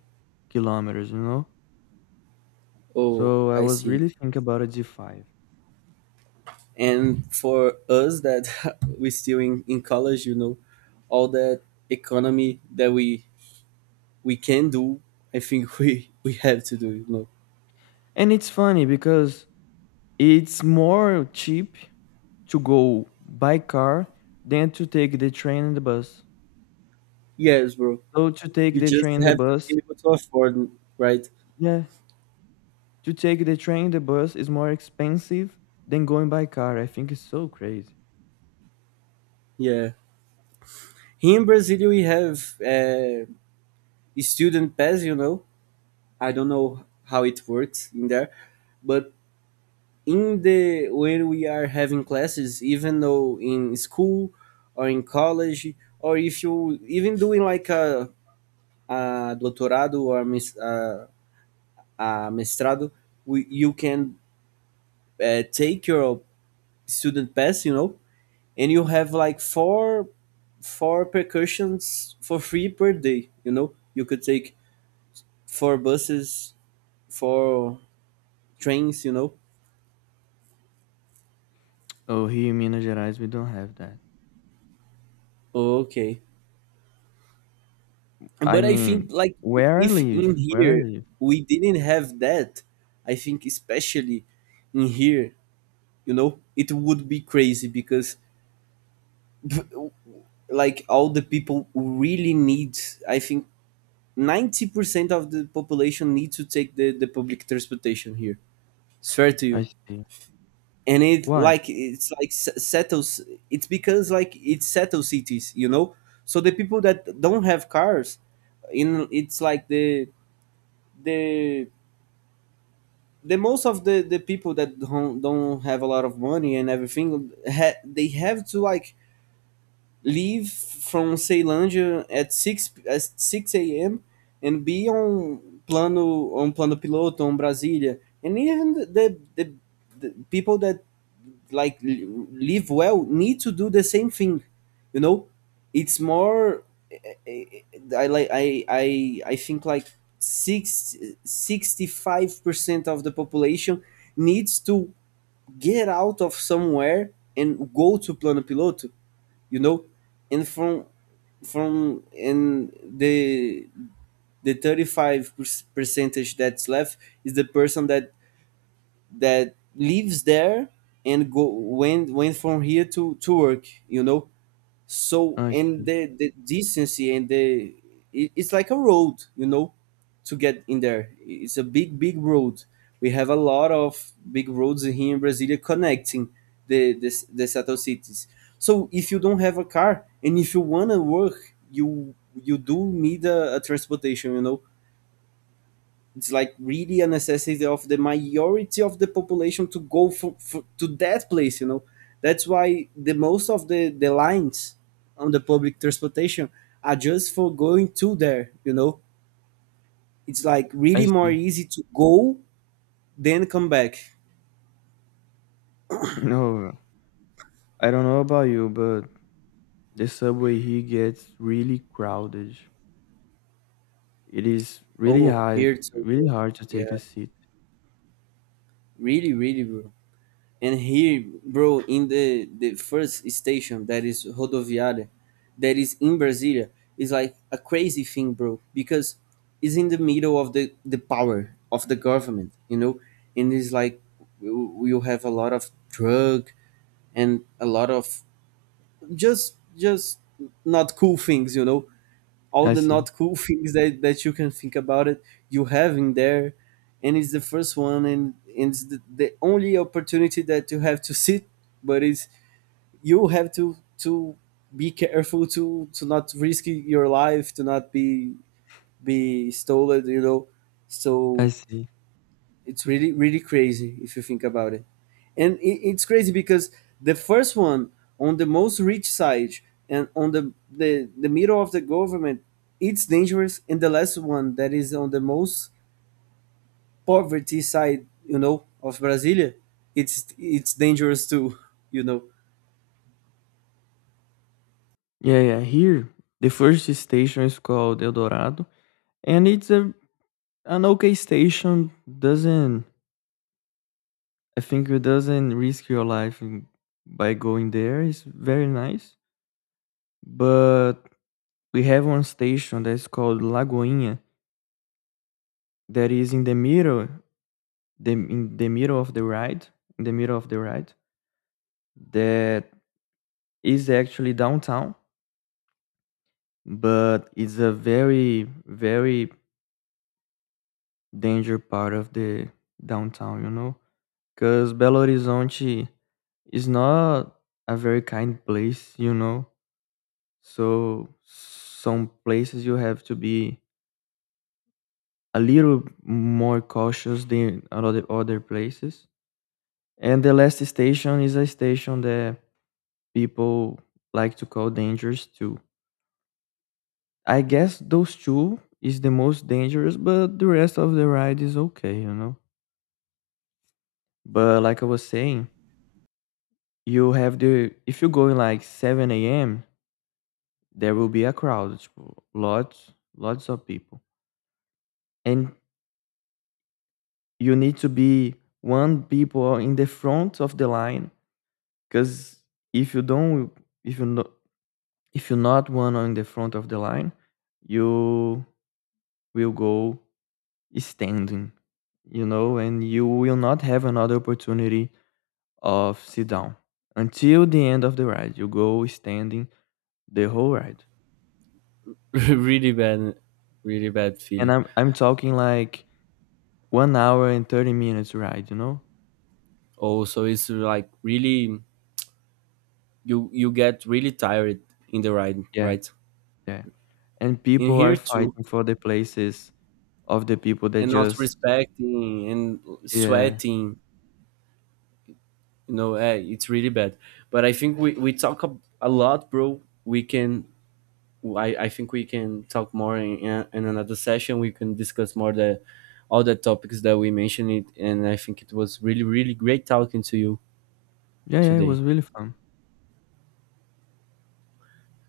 Speaker 1: kilometers, you know?
Speaker 2: Oh,
Speaker 1: So I
Speaker 2: I
Speaker 1: was
Speaker 2: see.
Speaker 1: really thinking about a G five.
Speaker 2: And for us that [laughs] we still in, in college, you know, all that economy that we we can do, I think [laughs] we we have to do, you know.
Speaker 1: And it's funny because it's more cheap to go by car than to take the train and the bus.
Speaker 2: Yes, bro.
Speaker 1: So to take
Speaker 2: You
Speaker 1: the train
Speaker 2: just
Speaker 1: and the
Speaker 2: have to
Speaker 1: bus,
Speaker 2: be able to afford, right?
Speaker 1: yeah, to take the train and the bus is more expensive than going by car. I think it's so crazy.
Speaker 2: Yeah. Here in Brazil, we have uh, student pass, you know. I don't know how it works in there, but in the when we are having classes, even though in school or in college, or if you even doing like a, a doctorado or mis, uh, a mestrado, we, you can uh, take your student pass, you know. And you have like four four percussions for free per day, you know. You could take four buses, four trains, you know.
Speaker 1: Oh, here in Minas Gerais, we don't have that.
Speaker 2: Okay,
Speaker 1: I
Speaker 2: but I
Speaker 1: mean,
Speaker 2: think like
Speaker 1: where I
Speaker 2: if in
Speaker 1: live, where I
Speaker 2: here
Speaker 1: live.
Speaker 2: we didn't have that, I think especially in here, you know, it would be crazy, because [laughs] like all the people really need, I think ninety percent of the population need to take the, the public transportation here. Swear to
Speaker 1: I
Speaker 2: you.
Speaker 1: see.
Speaker 2: And it
Speaker 1: Why?
Speaker 2: like it's like s- settles. It's because like it's settle cities, you know? So the people that don't have cars in it's like the the the most of the the people that don't, don't have a lot of money and everything ha- they have to like leave from Ceilândia at six at six a m and be on plano on plano piloto on Brasilia. And even the the, the people that like live well need to do the same thing, you know. It's more. I like I I I think like six sixty five percent of the population needs to get out of somewhere and go to plano piloto, you know. And from from and the the thirty-five percentage that's left is the person that that lives there and go went went from here to to work, you know. So
Speaker 1: I
Speaker 2: and
Speaker 1: see.
Speaker 2: the the decency and the it, it's like a road, you know, to get in there. It's a big big road. We have a lot of big roads here in Brasilia connecting the the, the settled cities. So if you don't have a car, and if you want to work, you you do need a, a transportation, you know. It's like really a necessity of the majority of the population to go for, for, to that place, you know. That's why the most of the the lines on the public transportation are just for going to there, you know. It's like
Speaker 1: I
Speaker 2: really more
Speaker 1: see. [laughs]
Speaker 2: easy to go than come back.
Speaker 1: No, I don't know about you, but the subway here gets really crowded. It is really
Speaker 2: Oh,
Speaker 1: hard
Speaker 2: here too,
Speaker 1: really
Speaker 2: bro.
Speaker 1: hard to
Speaker 2: Yeah,
Speaker 1: take a seat.
Speaker 2: really really, bro. And here, bro, in the the first station that is Rodoviária, that is in Brasilia, is like a crazy thing, bro, because it's in the middle of the the power of the government, you know, and it's like you have a lot of drug and a lot of just just not cool things, you know, all
Speaker 1: I
Speaker 2: the
Speaker 1: see.
Speaker 2: not cool things that, that you can think about it, you have in there. And it's the first one, and, and it's the, the only opportunity that you have to sit. But it's you have to to be careful to to not risk your life to not be be stolen, you know.
Speaker 1: I
Speaker 2: So
Speaker 1: see.
Speaker 2: it's really really crazy if you think about it. And it, it's crazy because the first one on the most rich side and on the, the the middle of the government, it's dangerous. And the last one that is on the most poverty side, you know, of Brasilia, it's it's dangerous too, you know.
Speaker 1: Yeah, yeah. Here, the first station is called El Dorado, and it's a an okay station. Doesn't I think it doesn't risk your life in- by going there. It's very nice. But we have one station that's called Lagoinha, that is in the middle, the in the middle of the ride, in the middle of the ride. That is actually downtown, but it's a very very danger part of the downtown, you know, because Belo Horizonte is not a very kind place, you know, so some places you have to be a little more cautious than other other places, and the last station is a station that people like to call dangerous too. I guess those two is the most dangerous, but the rest of the ride is okay, you know. But like I was saying, you have the if you go in like seven a m, there will be a crowd, tipo, lots, lots of people, and you need to be one people in the front of the line because if you don't, if you no, if you're not one on the front of the line, you will go standing, you know, and you will not have another opportunity of sit down until the end of the ride. You go standing the whole ride.
Speaker 2: [laughs] Really bad, really bad
Speaker 1: And
Speaker 2: feeling.
Speaker 1: I'm I'm talking like one hour and thirty minutes ride, you know?
Speaker 2: Also it's like really you you get really tired in the ride,
Speaker 1: Yeah,
Speaker 2: right?
Speaker 1: yeah. And
Speaker 2: In
Speaker 1: people are
Speaker 2: here too.
Speaker 1: fighting for the places of the people that
Speaker 2: And not
Speaker 1: just
Speaker 2: respecting, and
Speaker 1: Yeah.
Speaker 2: sweating, you know. Eh, it's really bad. But I think we, we talk a, a lot, bro. We can I, I think we can talk more in, in in another session. We can discuss more the all the topics that we mentioned it. And I think it was really really great talking to you
Speaker 1: Yeah, yeah, it
Speaker 2: today.
Speaker 1: was really fun.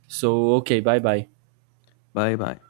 Speaker 2: So okay, bye bye.
Speaker 1: Bye bye.